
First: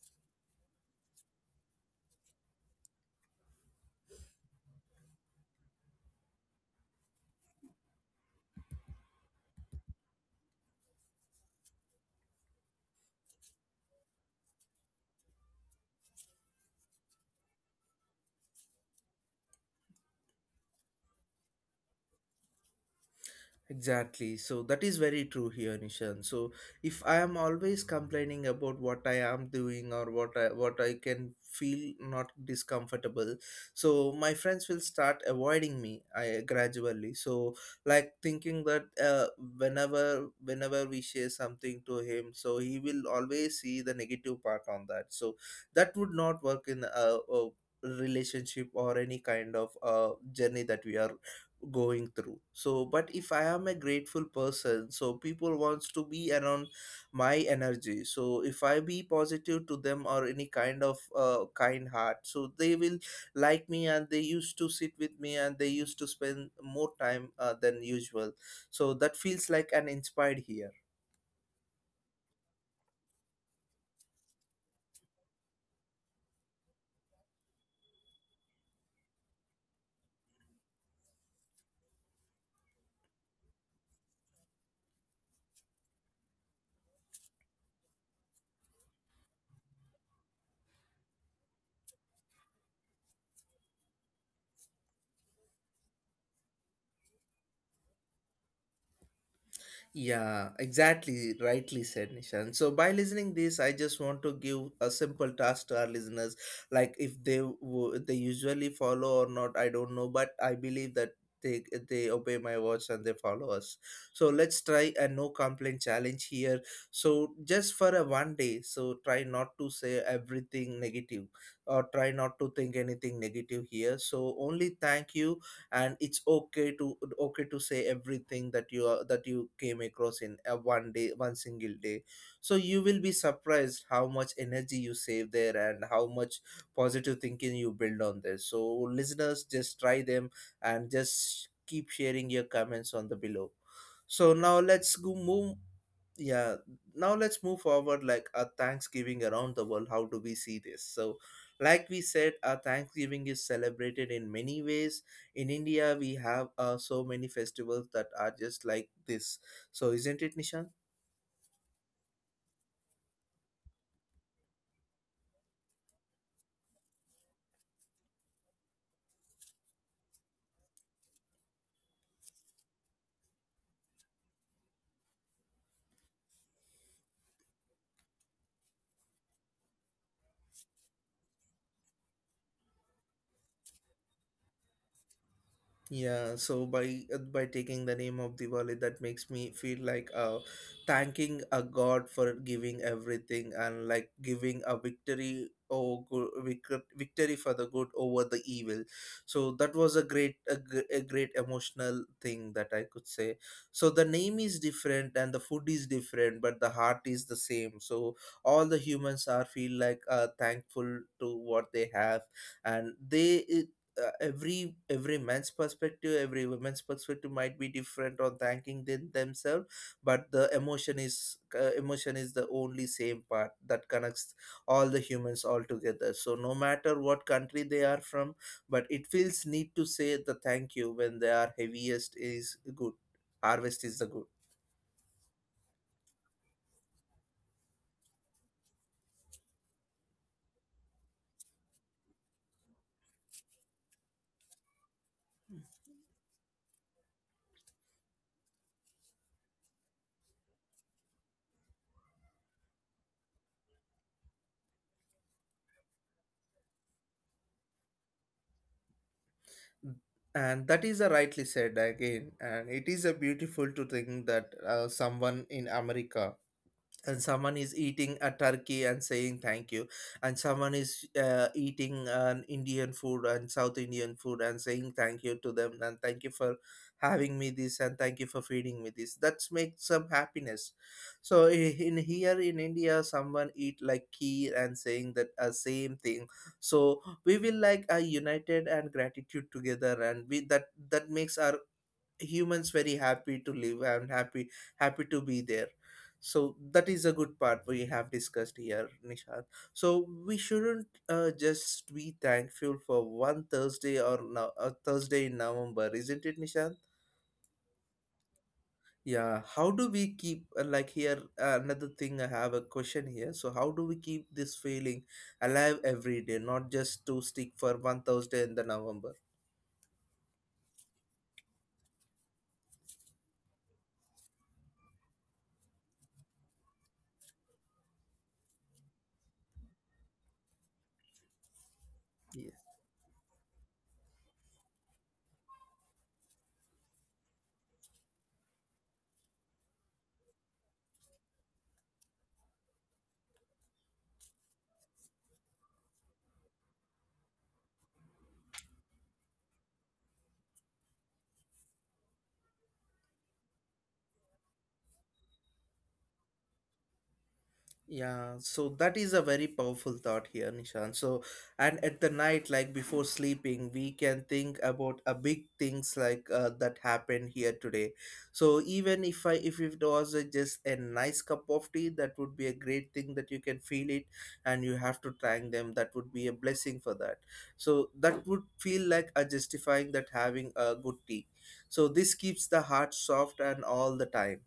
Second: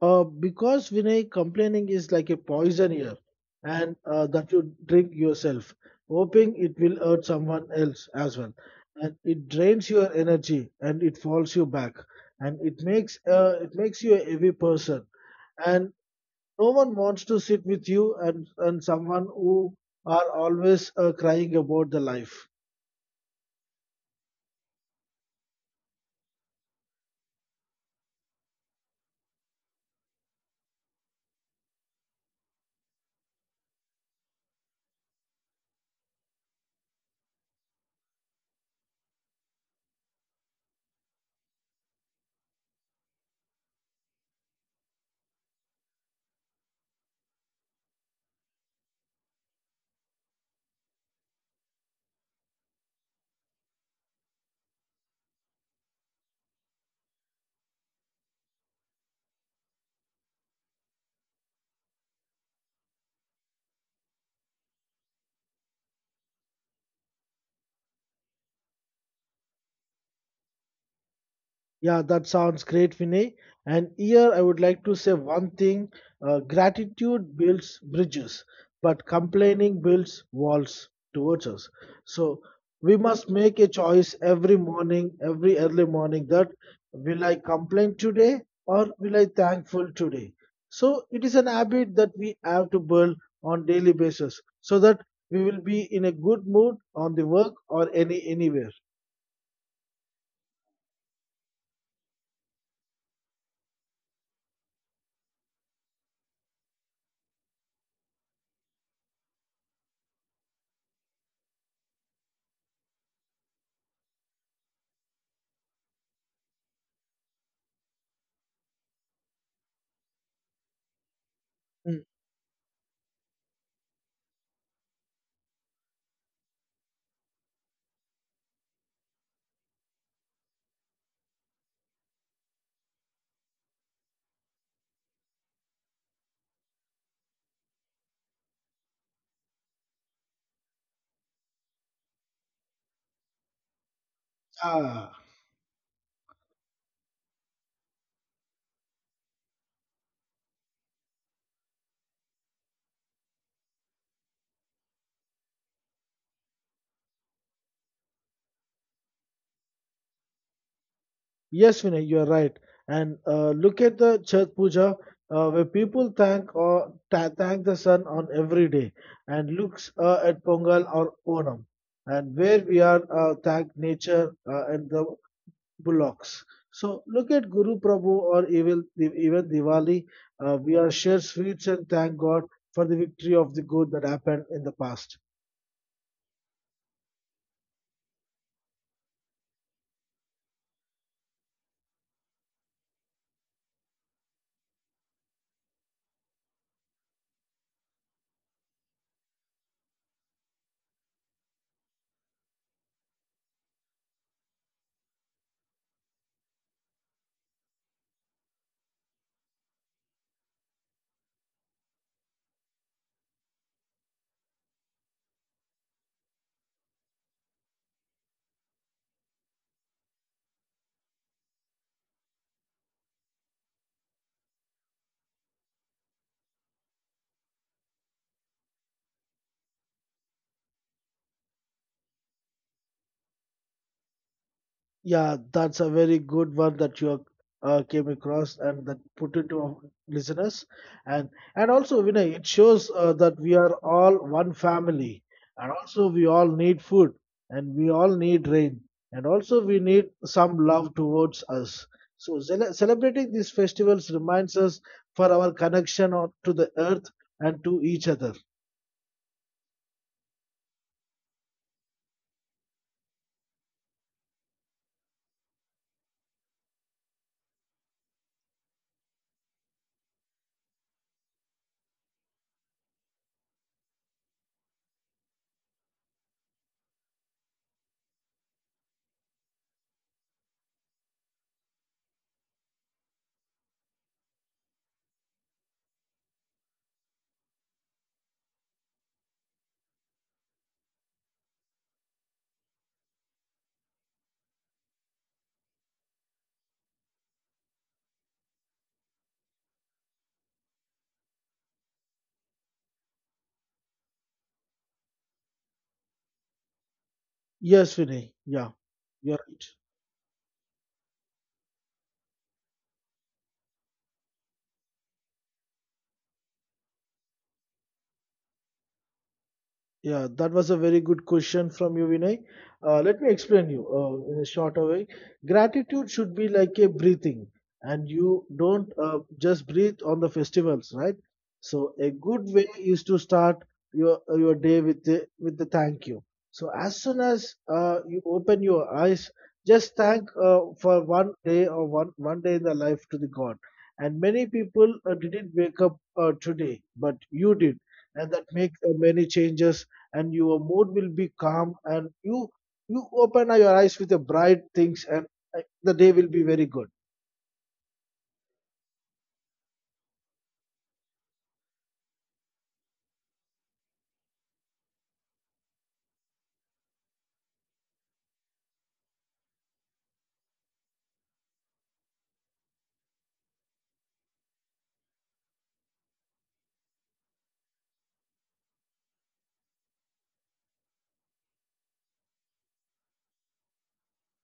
[SPEAKER 2] Because Vinay, complaining is like a poison here, and that you drink yourself, hoping it will hurt someone else as well. And it drains your energy, and it falls you back, and it makes you a heavy person. And no one wants to sit with you and someone who are always crying about the life.
[SPEAKER 1] Exactly. So that is very true here, Nishan. So if I am always complaining about what I am doing or what I can feel not discomfortable, so my friends will start avoiding me, I gradually so, like thinking that whenever we share something to him, so he will always see the negative part on that. So that would not work in a relationship or any kind of journey that we are going through, so but if I am a grateful person, so people wants to be around my energy. So if I be positive to them or any kind of kind heart, so they will like me and they used to sit with me and they used to spend more time than usual, so that feels like an inspired here.
[SPEAKER 2] Yeah, that sounds great, Vinay. And here I would like to say one thing, gratitude builds bridges, but complaining builds walls towards us. So we must make a choice every morning, every early morning, that will I complain today or will I thankful today? So it is an habit that we have to build on daily basis so that we will be in a good mood on the work or anywhere.
[SPEAKER 1] Yeah, exactly, rightly said, Nishan. So by listening this, I just want to give a simple task to our listeners, like if they they usually follow or not, I don't know, but I believe that they they obey my words and they follow us. So let's try a no complaint challenge here. So just for a one day, so try not to say everything negative, or
[SPEAKER 2] Mm.
[SPEAKER 1] try not to think anything negative here. So only thank you and it's okay to say everything that you are, that you came across in a one day one single day. So you will be surprised how much energy you save there and how much positive thinking you build on this. So listeners, just try them and just keep sharing your comments on the below. So now let's go
[SPEAKER 2] Ah.
[SPEAKER 1] move, yeah, now let's move forward like a thanksgiving around the world. How do we see this? So like we said, our Thanksgiving is celebrated in many ways. In India we have so many festivals that are just like this. So isn't it, Nishan?
[SPEAKER 2] Yes, Vinay, you are right. And look at the Chhath Puja, where people thank the sun on every day, and looks at Pongal or Onam, and where we are thank nature and the bullocks. So look at Guru Prabhu or even Diwali. We are share sweets and thank God for the victory of the good that happened in the past.
[SPEAKER 1] Yeah, so by taking the name of Diwali, that makes me feel like thanking a God for giving everything and like giving a victory or good victory for the good over the evil. So that was a great emotional thing that I could say. So the name is different and the food is different, but the heart is the same. So all the humans are feel like thankful to what they have, and they every man's perspective, every woman's perspective might be different on thanking them themselves. But the emotion is the only same part that connects all the humans all together. So no matter what country they are from, but it feels neat to say the thank you when they are heaviest is good, harvest is the good.
[SPEAKER 2] Yeah, that's a very good one that came across and that put it to our listeners. And also Vinay, it shows that we are all one family, and also we all need food, and we all need rain, and also we need some love towards us. So celebrating these festivals reminds us for our connection to the earth and to each other.
[SPEAKER 1] And that is a rightly said again, and it is a beautiful to think that someone in America and someone is eating a turkey and saying thank you, and someone is eating an Indian food and South Indian food and saying thank you to them, and thank you for having me this and thank you for feeding me this, that makes some happiness. So in here in India someone eat like kheer and saying that same thing. So we will like a united and gratitude together, and we that that makes our humans very happy to live and happy to be there. So that is a good part we have discussed here, Nishad. So we shouldn't just be thankful for one Thursday or, no, a Thursday in November, isn't it, Nishad?
[SPEAKER 2] Yes, Vinay. Yeah,
[SPEAKER 1] Yeah,
[SPEAKER 2] you're right.
[SPEAKER 1] how do we keep like here another thing, I have a question here. So how do we keep this feeling alive every day, not just to stick for one Thursday in the November?
[SPEAKER 2] Yeah, that was a very good question from you, Vinay. Let me explain you in a shorter way. Gratitude should be like a breathing, and you don't just breathe on the festivals, right? So a good way is to start your day with the thank you. So as soon as you open your eyes, just thank for one day or one day in the life to the God. And many people didn't wake up today, but you did, and that make many changes, and your mood will be calm and you open your eyes with a bright things, and the day will be very good.
[SPEAKER 1] Yeah, so that is a very powerful thought here, Nishan. So, and at the night, like before sleeping, we can think about a big things like that happened here today. So even if it was just a nice cup of tea, that would be a great thing that you can feel it, and you have to thank them. That would be a blessing for that. So that would feel like a justifying that having a good tea. So this keeps the heart soft and all the time.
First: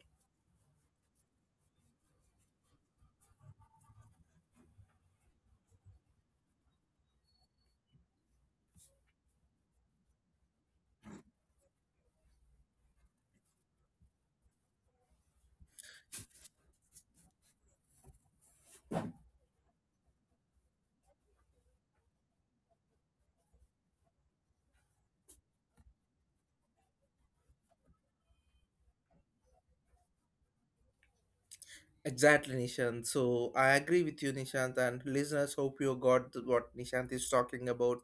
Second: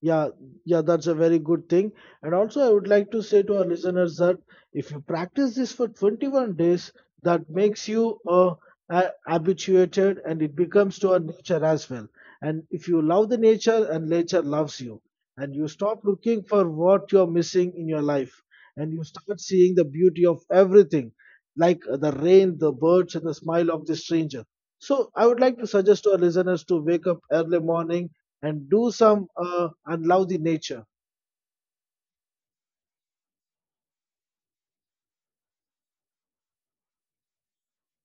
[SPEAKER 2] Yeah, yeah, that's a very good thing. And also, I would like to say to our listeners that if you practice this for 21 days, that makes you habituated, and it becomes to our nature as well. And if you love the nature and nature loves you, and you stop looking for what you're missing in your life, and you start seeing the beauty of everything, like the rain, the birds, and the smile of the stranger. So, I would like to suggest to our listeners to wake up early morning and do some and love the nature.
[SPEAKER 1] Exactly, Nishant. So I agree with you, Nishant, and listeners. Hope you got what Nishant is talking about,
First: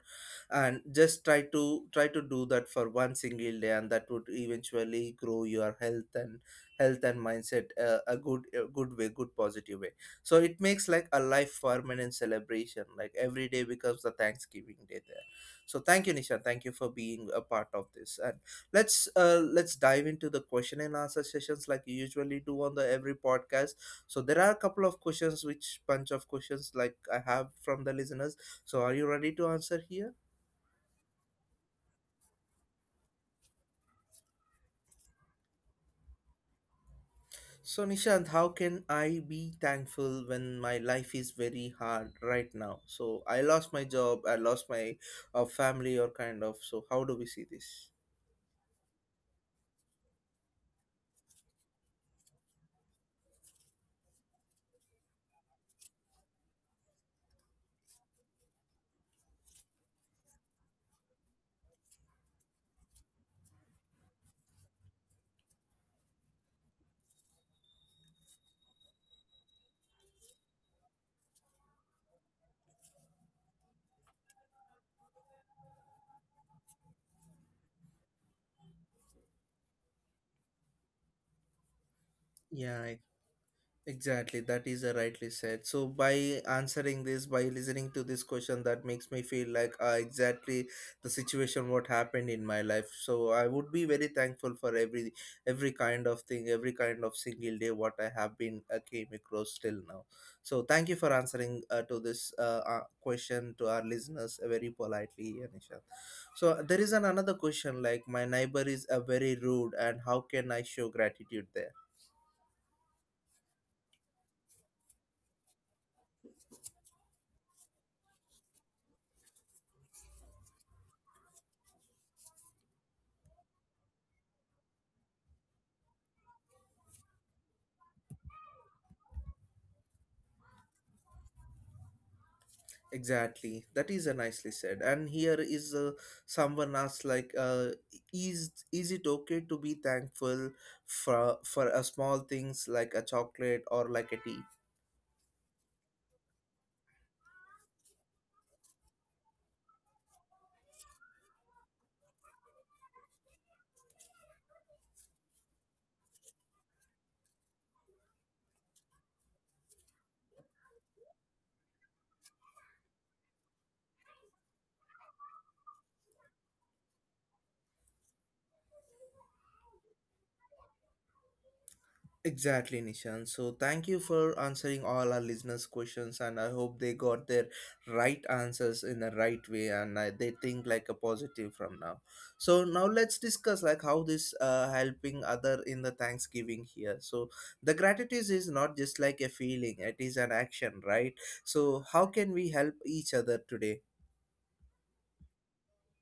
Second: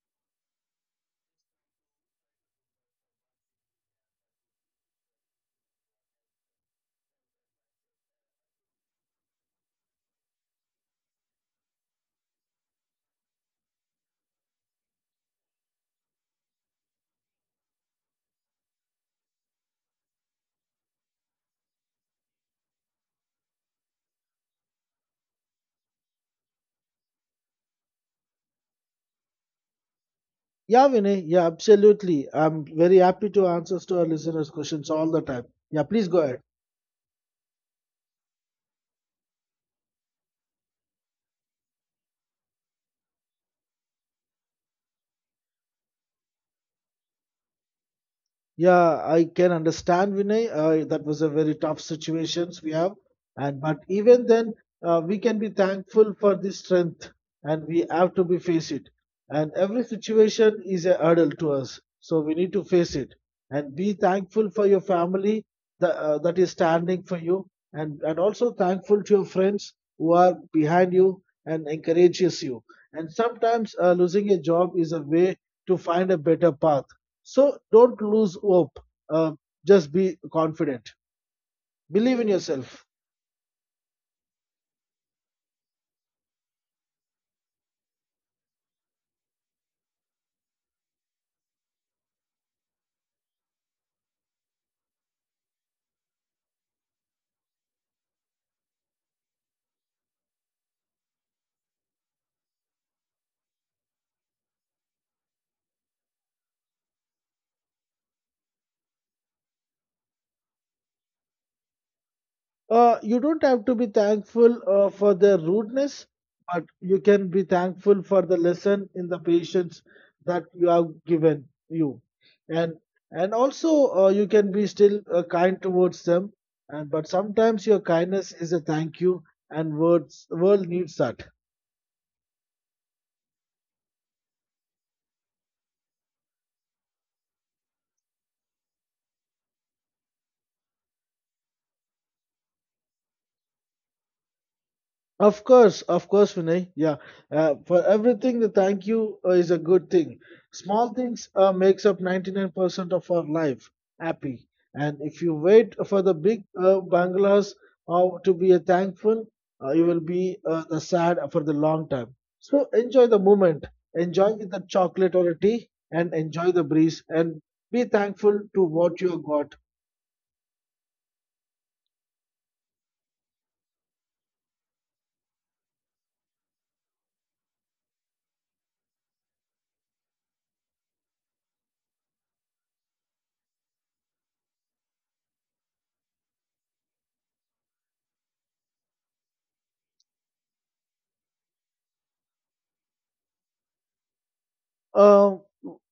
[SPEAKER 1] and just try to do that for one single day, and that would eventually grow your health and mindset a good way, good positive way. So it makes like a life permanent celebration, like every day becomes the Thanksgiving Day there. So thank you, Nishant. Thank you for being a part of this, and let's dive into the question and answer sessions like you usually do on the every podcast. So there are a couple of questions, which bunch of questions, like, I have from the listeners. So are you ready to answer here?
[SPEAKER 2] Yeah, Vinay. Yeah, absolutely. I'm very happy to answer to our listeners' questions all the time. Yeah, please go ahead.
[SPEAKER 1] So Nishant, how can I be thankful when my life is very hard right now? So I lost my job, I lost my family or kind of. So how do we see this?
[SPEAKER 2] Yeah, I can understand Vinay. That was a very tough situations we have, and but even then, we can be thankful for this strength, and we have to be face it. And every situation is a hurdle to us, so we need to face it and be thankful for your family that, that is standing for you, and also thankful to your friends who are behind you and encourages you. And sometimes losing a job is a way to find a better path, so don't lose hope. Uh, just be confident. Believe in yourself.
[SPEAKER 1] Yeah, exactly, that is a rightly said. So by answering this, by listening to this question, that makes me feel like exactly the situation what happened in my life. So I would be very thankful for every kind of thing, every kind of single day what I have been came across till now. So thank you for answering to this question to our listeners very politely, Anisha. So there is an another question, like, my neighbor is very rude, and how can I show gratitude there?
[SPEAKER 2] You don't have to be thankful for their rudeness, but you can be thankful for the lesson in the patience that you have given you, and also you can be still kind towards them. And but sometimes your kindness is a thank you, and words world needs that.
[SPEAKER 1] Exactly. That is a nicely said. And here is someone asked like, is it okay to be thankful for a small things like a chocolate or like a tea?
[SPEAKER 2] Of course, Vinay. Yeah, for everything, the thank you is a good thing. Small things makes up 99% of our life happy. And if you wait for the big banglas to be a thankful, you will be the sad for the long time. So enjoy the moment, enjoy with the chocolate or a tea, and enjoy the breeze, and be thankful to what you got.
[SPEAKER 1] Exactly, Nishan. So, thank you for answering all our listeners' questions, and I hope they got their right answers in the right way, and they think like a positive from now. So, now let's discuss like how this helping other in the Thanksgiving here. So, the gratitude is not just like a feeling; it is an action, right? So, how can we help each other today?
[SPEAKER 2] Uh,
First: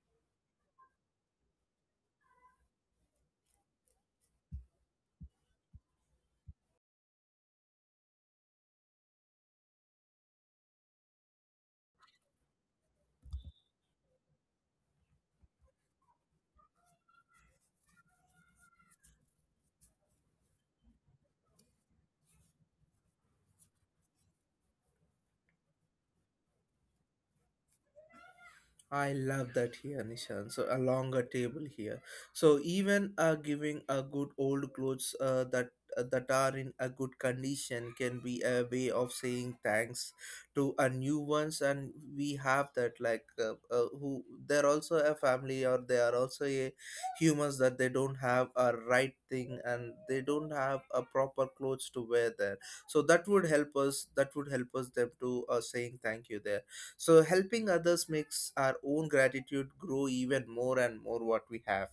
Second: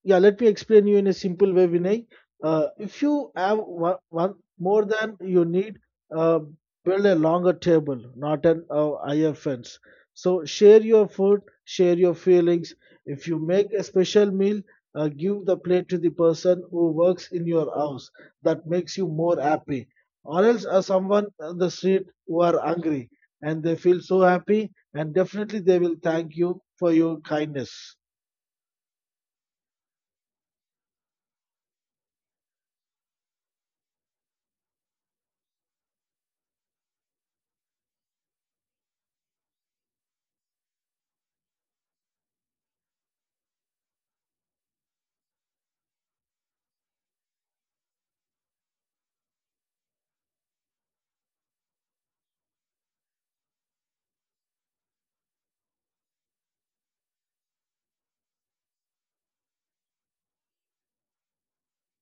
[SPEAKER 2] yeah, let me explain you in a simple way, Vinay. If you have one more than you need, uh, build a longer table, not an higher fence. So share your food, share your feelings. If you make a special meal, give the plate to the person who works in your house. That makes you more happy. Or else, someone on the street who are hungry and they feel so happy, and definitely they will thank you for your kindness.
[SPEAKER 1] I love that here, Nishan. So a longer table here. So even giving a good old clothes that are in a good condition can be a way of saying thanks to a new ones. And we have that, like who they're also a family or they are also a humans, that they don't have a right thing and they don't have a proper clothes to wear there. So that would help us them to saying thank you there. So helping others makes our own gratitude grow even more and more what we have.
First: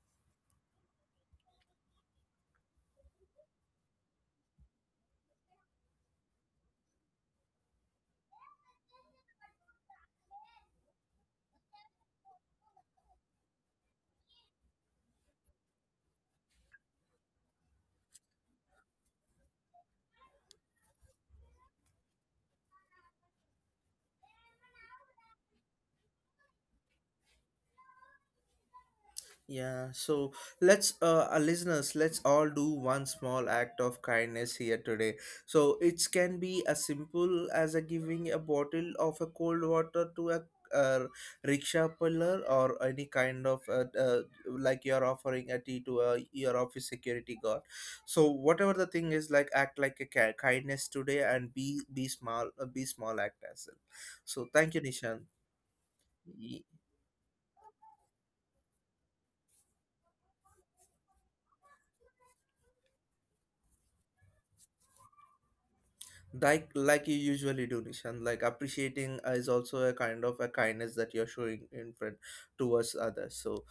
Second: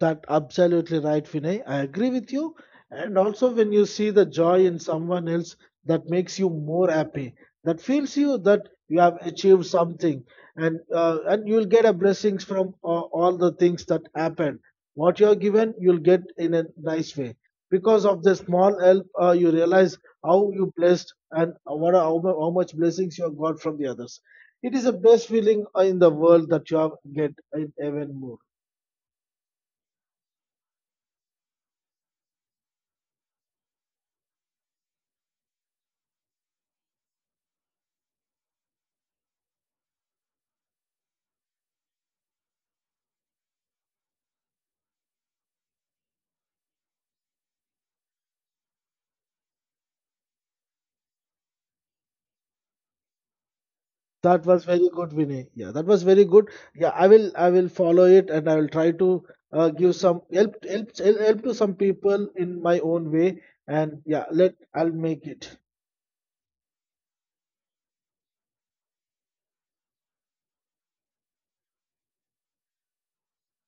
[SPEAKER 2] That absolutely right, Vinay. I agree with you. And also, when you see the joy in someone else, that makes you more happy. That feels you that you have achieved something, and and you'll get a blessings from all the things that happen. What you're given, you'll get in a nice way. Because of the small help, you realize how you blessed and what are, how, how much blessings you have got from the others. It is the best feeling in the world that you have get in even more.
[SPEAKER 1] Yeah, so our listeners, let's all do one small act of kindness here today. So it can be as simple as a giving a bottle of a cold water to a uh, rickshaw puller or any kind of like you're offering a tea to a your office security guard. So whatever the thing is, like act like a kindness today and be small, be small act as well. So
[SPEAKER 2] That was
[SPEAKER 1] thank you,
[SPEAKER 2] very good,
[SPEAKER 1] Nishan.
[SPEAKER 2] Vinay. Yeah, that was very good. Yeah, I will follow it and I will try to give some help to some people in my own way. And yeah, let I'll make it.
[SPEAKER 1] Like you usually do, Nishan, like appreciating is also a kind of a kindness that you're showing in front towards others. So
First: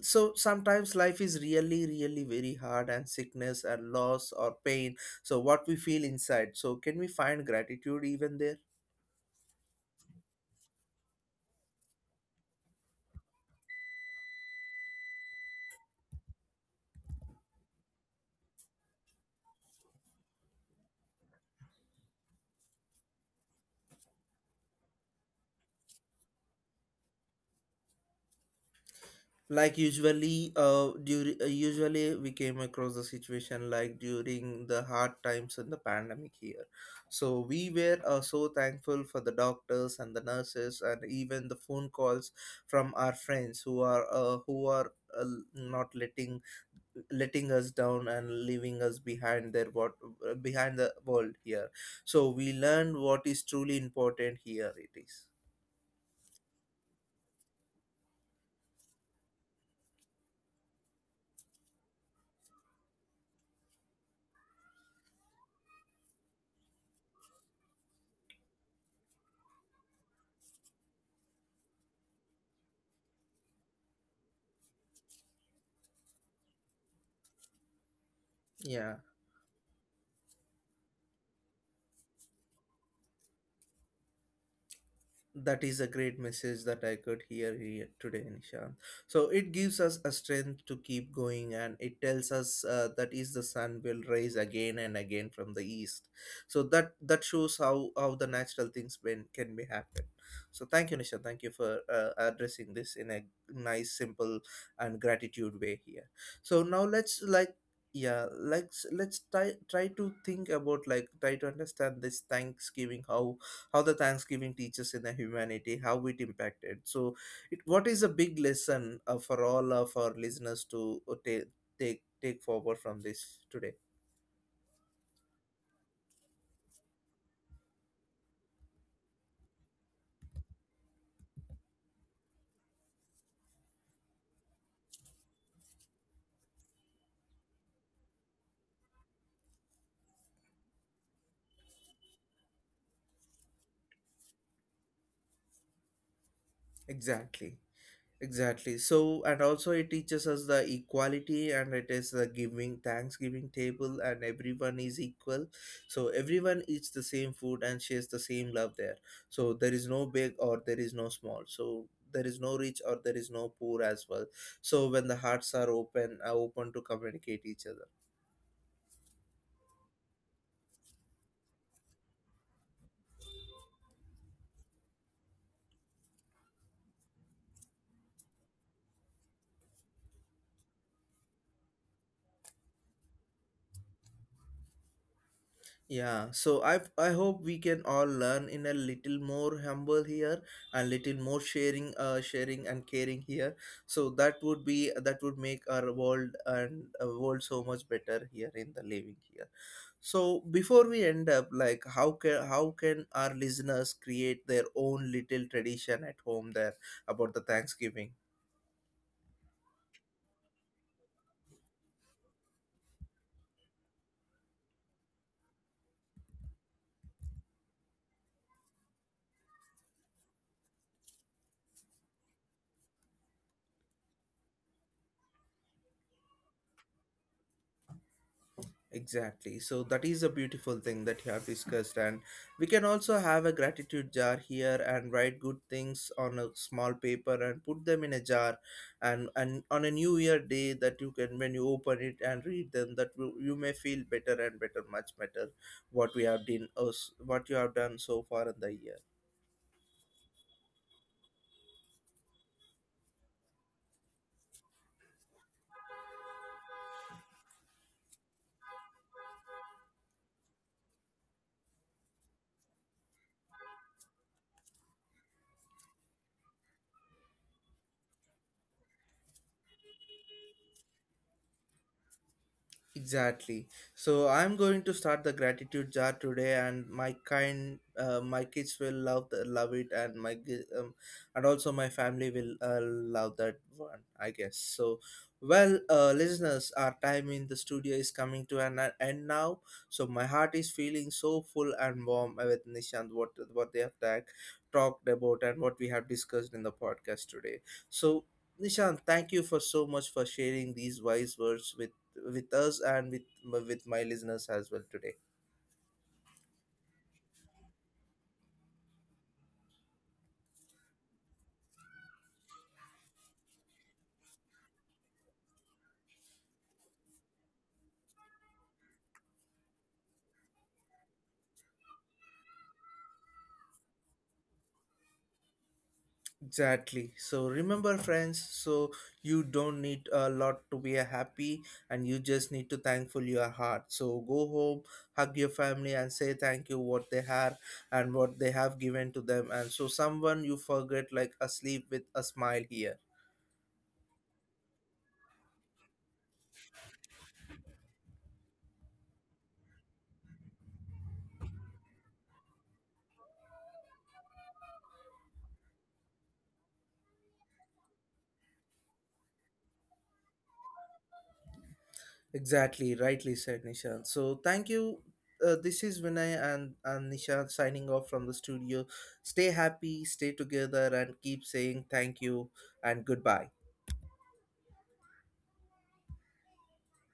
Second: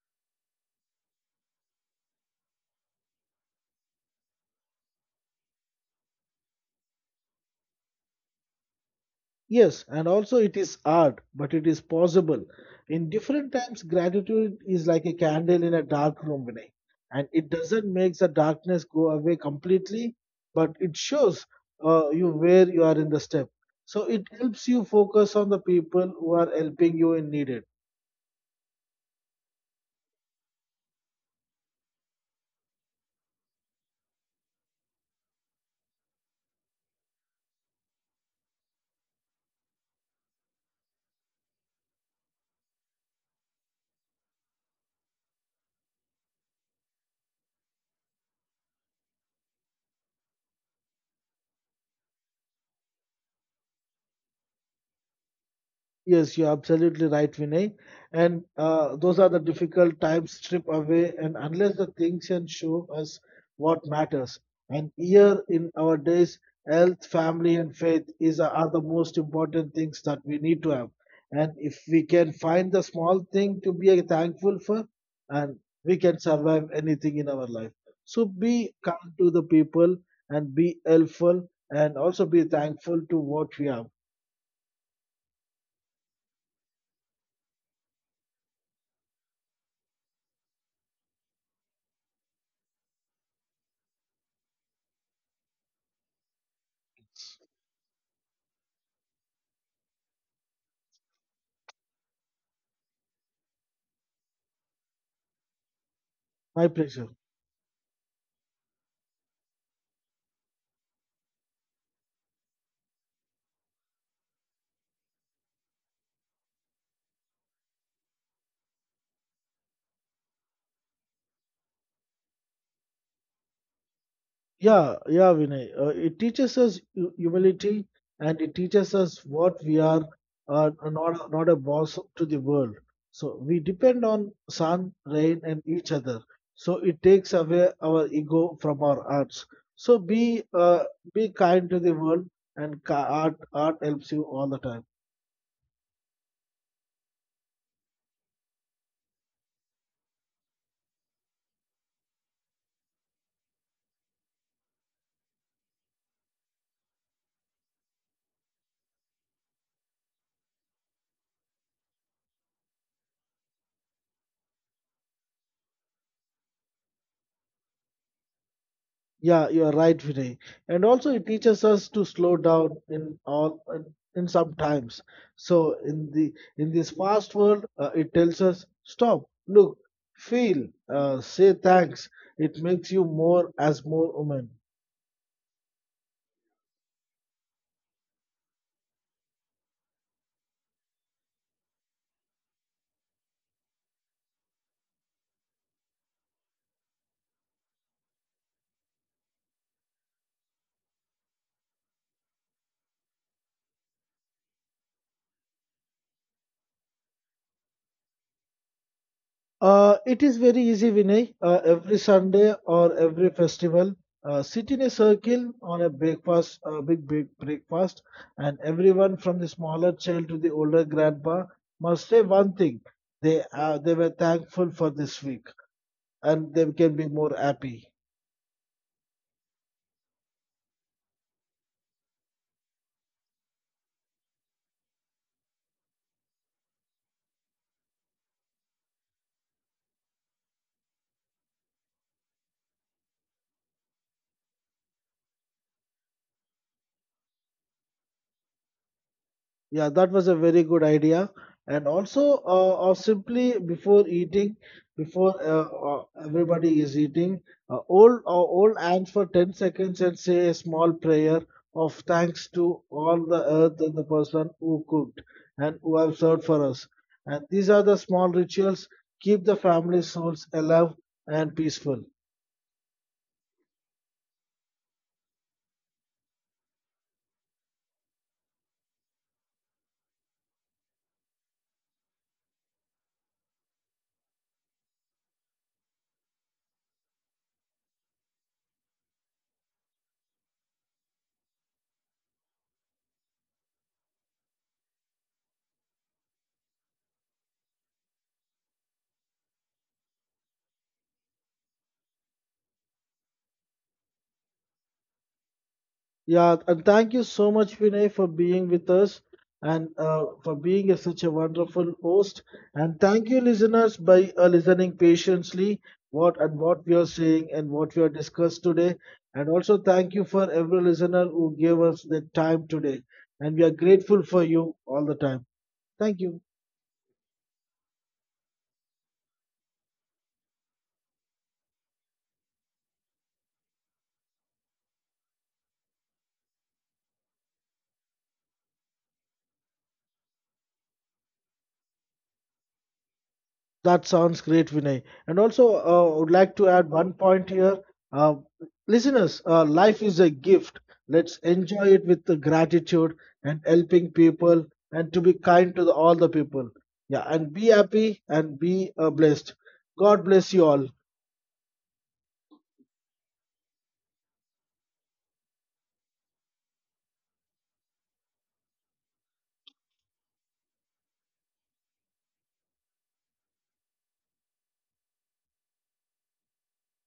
[SPEAKER 1] so sometimes life is really really very hard and sickness and loss or pain. So what we feel inside, so can we find gratitude even there?
[SPEAKER 2] Yes, and also it is hard, but it is possible. In different times, gratitude is like a candle in a dark room, Vinay, and it doesn't make the darkness go away completely, but it shows you where you are in the step. So it helps you focus on the people who are helping you in need.
[SPEAKER 1] Like usually we came across the situation like during the hard times in the pandemic here. So we were so thankful for the doctors and the nurses and even the phone calls from our friends who are uh, not letting us down and leaving us behind their, what, behind the world here. So we learned what is truly important here, it is.
[SPEAKER 2] Yes, you're absolutely right, Vinay. And those are the difficult times strip away, and unless the things can show us what matters. And here in our days, health, family, and faith is are the most important things that we need to have. And if we can find the small thing to be thankful for, and we can survive anything in our life. So be
[SPEAKER 1] Yeah.
[SPEAKER 2] kind to the people and be helpful, and also be thankful to what we have.
[SPEAKER 1] That is a great message that I could hear here today, Nishant. So it gives us a strength to keep going, and it tells us that is the sun will rise again and again from the east. So that shows how the natural things been, can be happen. So thank you, Nishant. Thank you for addressing this in a nice, simple, and gratitude way here. So
[SPEAKER 2] My
[SPEAKER 1] now
[SPEAKER 2] pleasure.
[SPEAKER 1] let's like, yeah, let's try to think about, like, try to understand this Thanksgiving. How the Thanksgiving teaches in the humanity, how it impacted? So it, what is a big lesson for all of our listeners to take forward from this today?
[SPEAKER 2] Yeah, yeah, Vinay. It teaches us humility and it teaches us what we are, not a boss to the world. So we depend on sun, rain, and each other. So it takes away our ego from our arts. So be kind to the world, and art, art helps you all the time.
[SPEAKER 1] Exactly, exactly. So, and also it teaches us the equality and it is the giving, Thanksgiving table, and everyone is equal. So, everyone eats the same food and shares the same love there. So, there is no big or there is no small. So, there is no rich or there is no poor as well. So, when the hearts are open to communicate each other.
[SPEAKER 2] Yeah, you are right, Vinay. And also, it teaches us to slow down in all in some times. So in the in this fast world, it tells us stop, look, feel, say thanks. It makes you more as more human.
[SPEAKER 1] Yeah, so I hope we can all learn in a little more humble here and little more sharing and caring here. So that would make our world and world so much better here in the living here. So before we end up, like, how can our listeners create their own little tradition at home there about the Thanksgiving?
[SPEAKER 2] It is very easy, Vinay. Every Sunday or every festival, sit in a circle on a breakfast, a big, big breakfast, and everyone from the smaller child to the older grandpa must say one thing: they were thankful for this week, and they can be more happy.
[SPEAKER 1] Exactly. So that is a beautiful thing that you have discussed, and we can also have a gratitude jar here and write good things on a small paper and put them in a jar. And on a New Year day that you can, when you open it and read them, that you may feel better and better, much better, what we have done, us what you have done so far in the year.
[SPEAKER 2] Yeah, that was a very good idea. And also, or simply before eating, before everybody is eating, hold hands for 10 seconds and say a small prayer of thanks to all the earth and the person who cooked and who have served for us. And these are the small rituals keep the family souls alive and peaceful.
[SPEAKER 1] Exactly. So I'm going to start the gratitude jar today, and my kids will love it, and and also my family will love that one, I guess. So, well, listeners, our time in the studio is coming to an end now. So my heart is feeling so full and warm with Nishant, what they have talked about and what we have discussed in the podcast today. So Nishan, thank you for so much for sharing these wise words with us and with my listeners as well today.
[SPEAKER 2] Yeah, and thank you so much, Vinay, for being with us and for being such a wonderful host. And thank you, listeners, by listening patiently what and what we are saying and what we are discussed today. And also thank you for every listener who gave us the time today. And we are grateful for you all the time. Thank you.
[SPEAKER 1] Exactly, so remember friends, so you don't need a lot to be a happy, and you just need to thankful your heart. So go home, hug your family and say thank you what they had and what they have given to them. And so, someone you forget, like, asleep with a smile here.
[SPEAKER 2] That sounds great, Vinay. And also, would like to add one point here. Uh, listeners, life is a gift. Let's enjoy it with the gratitude and helping people and to be kind to the, all the people. Yeah, and be happy and be blessed. God bless you all.
[SPEAKER 1] Exactly, rightly said, Nishant. So thank you. This is Vinay and, Nishant signing off from the studio. Stay happy, stay together, and keep saying thank you and goodbye.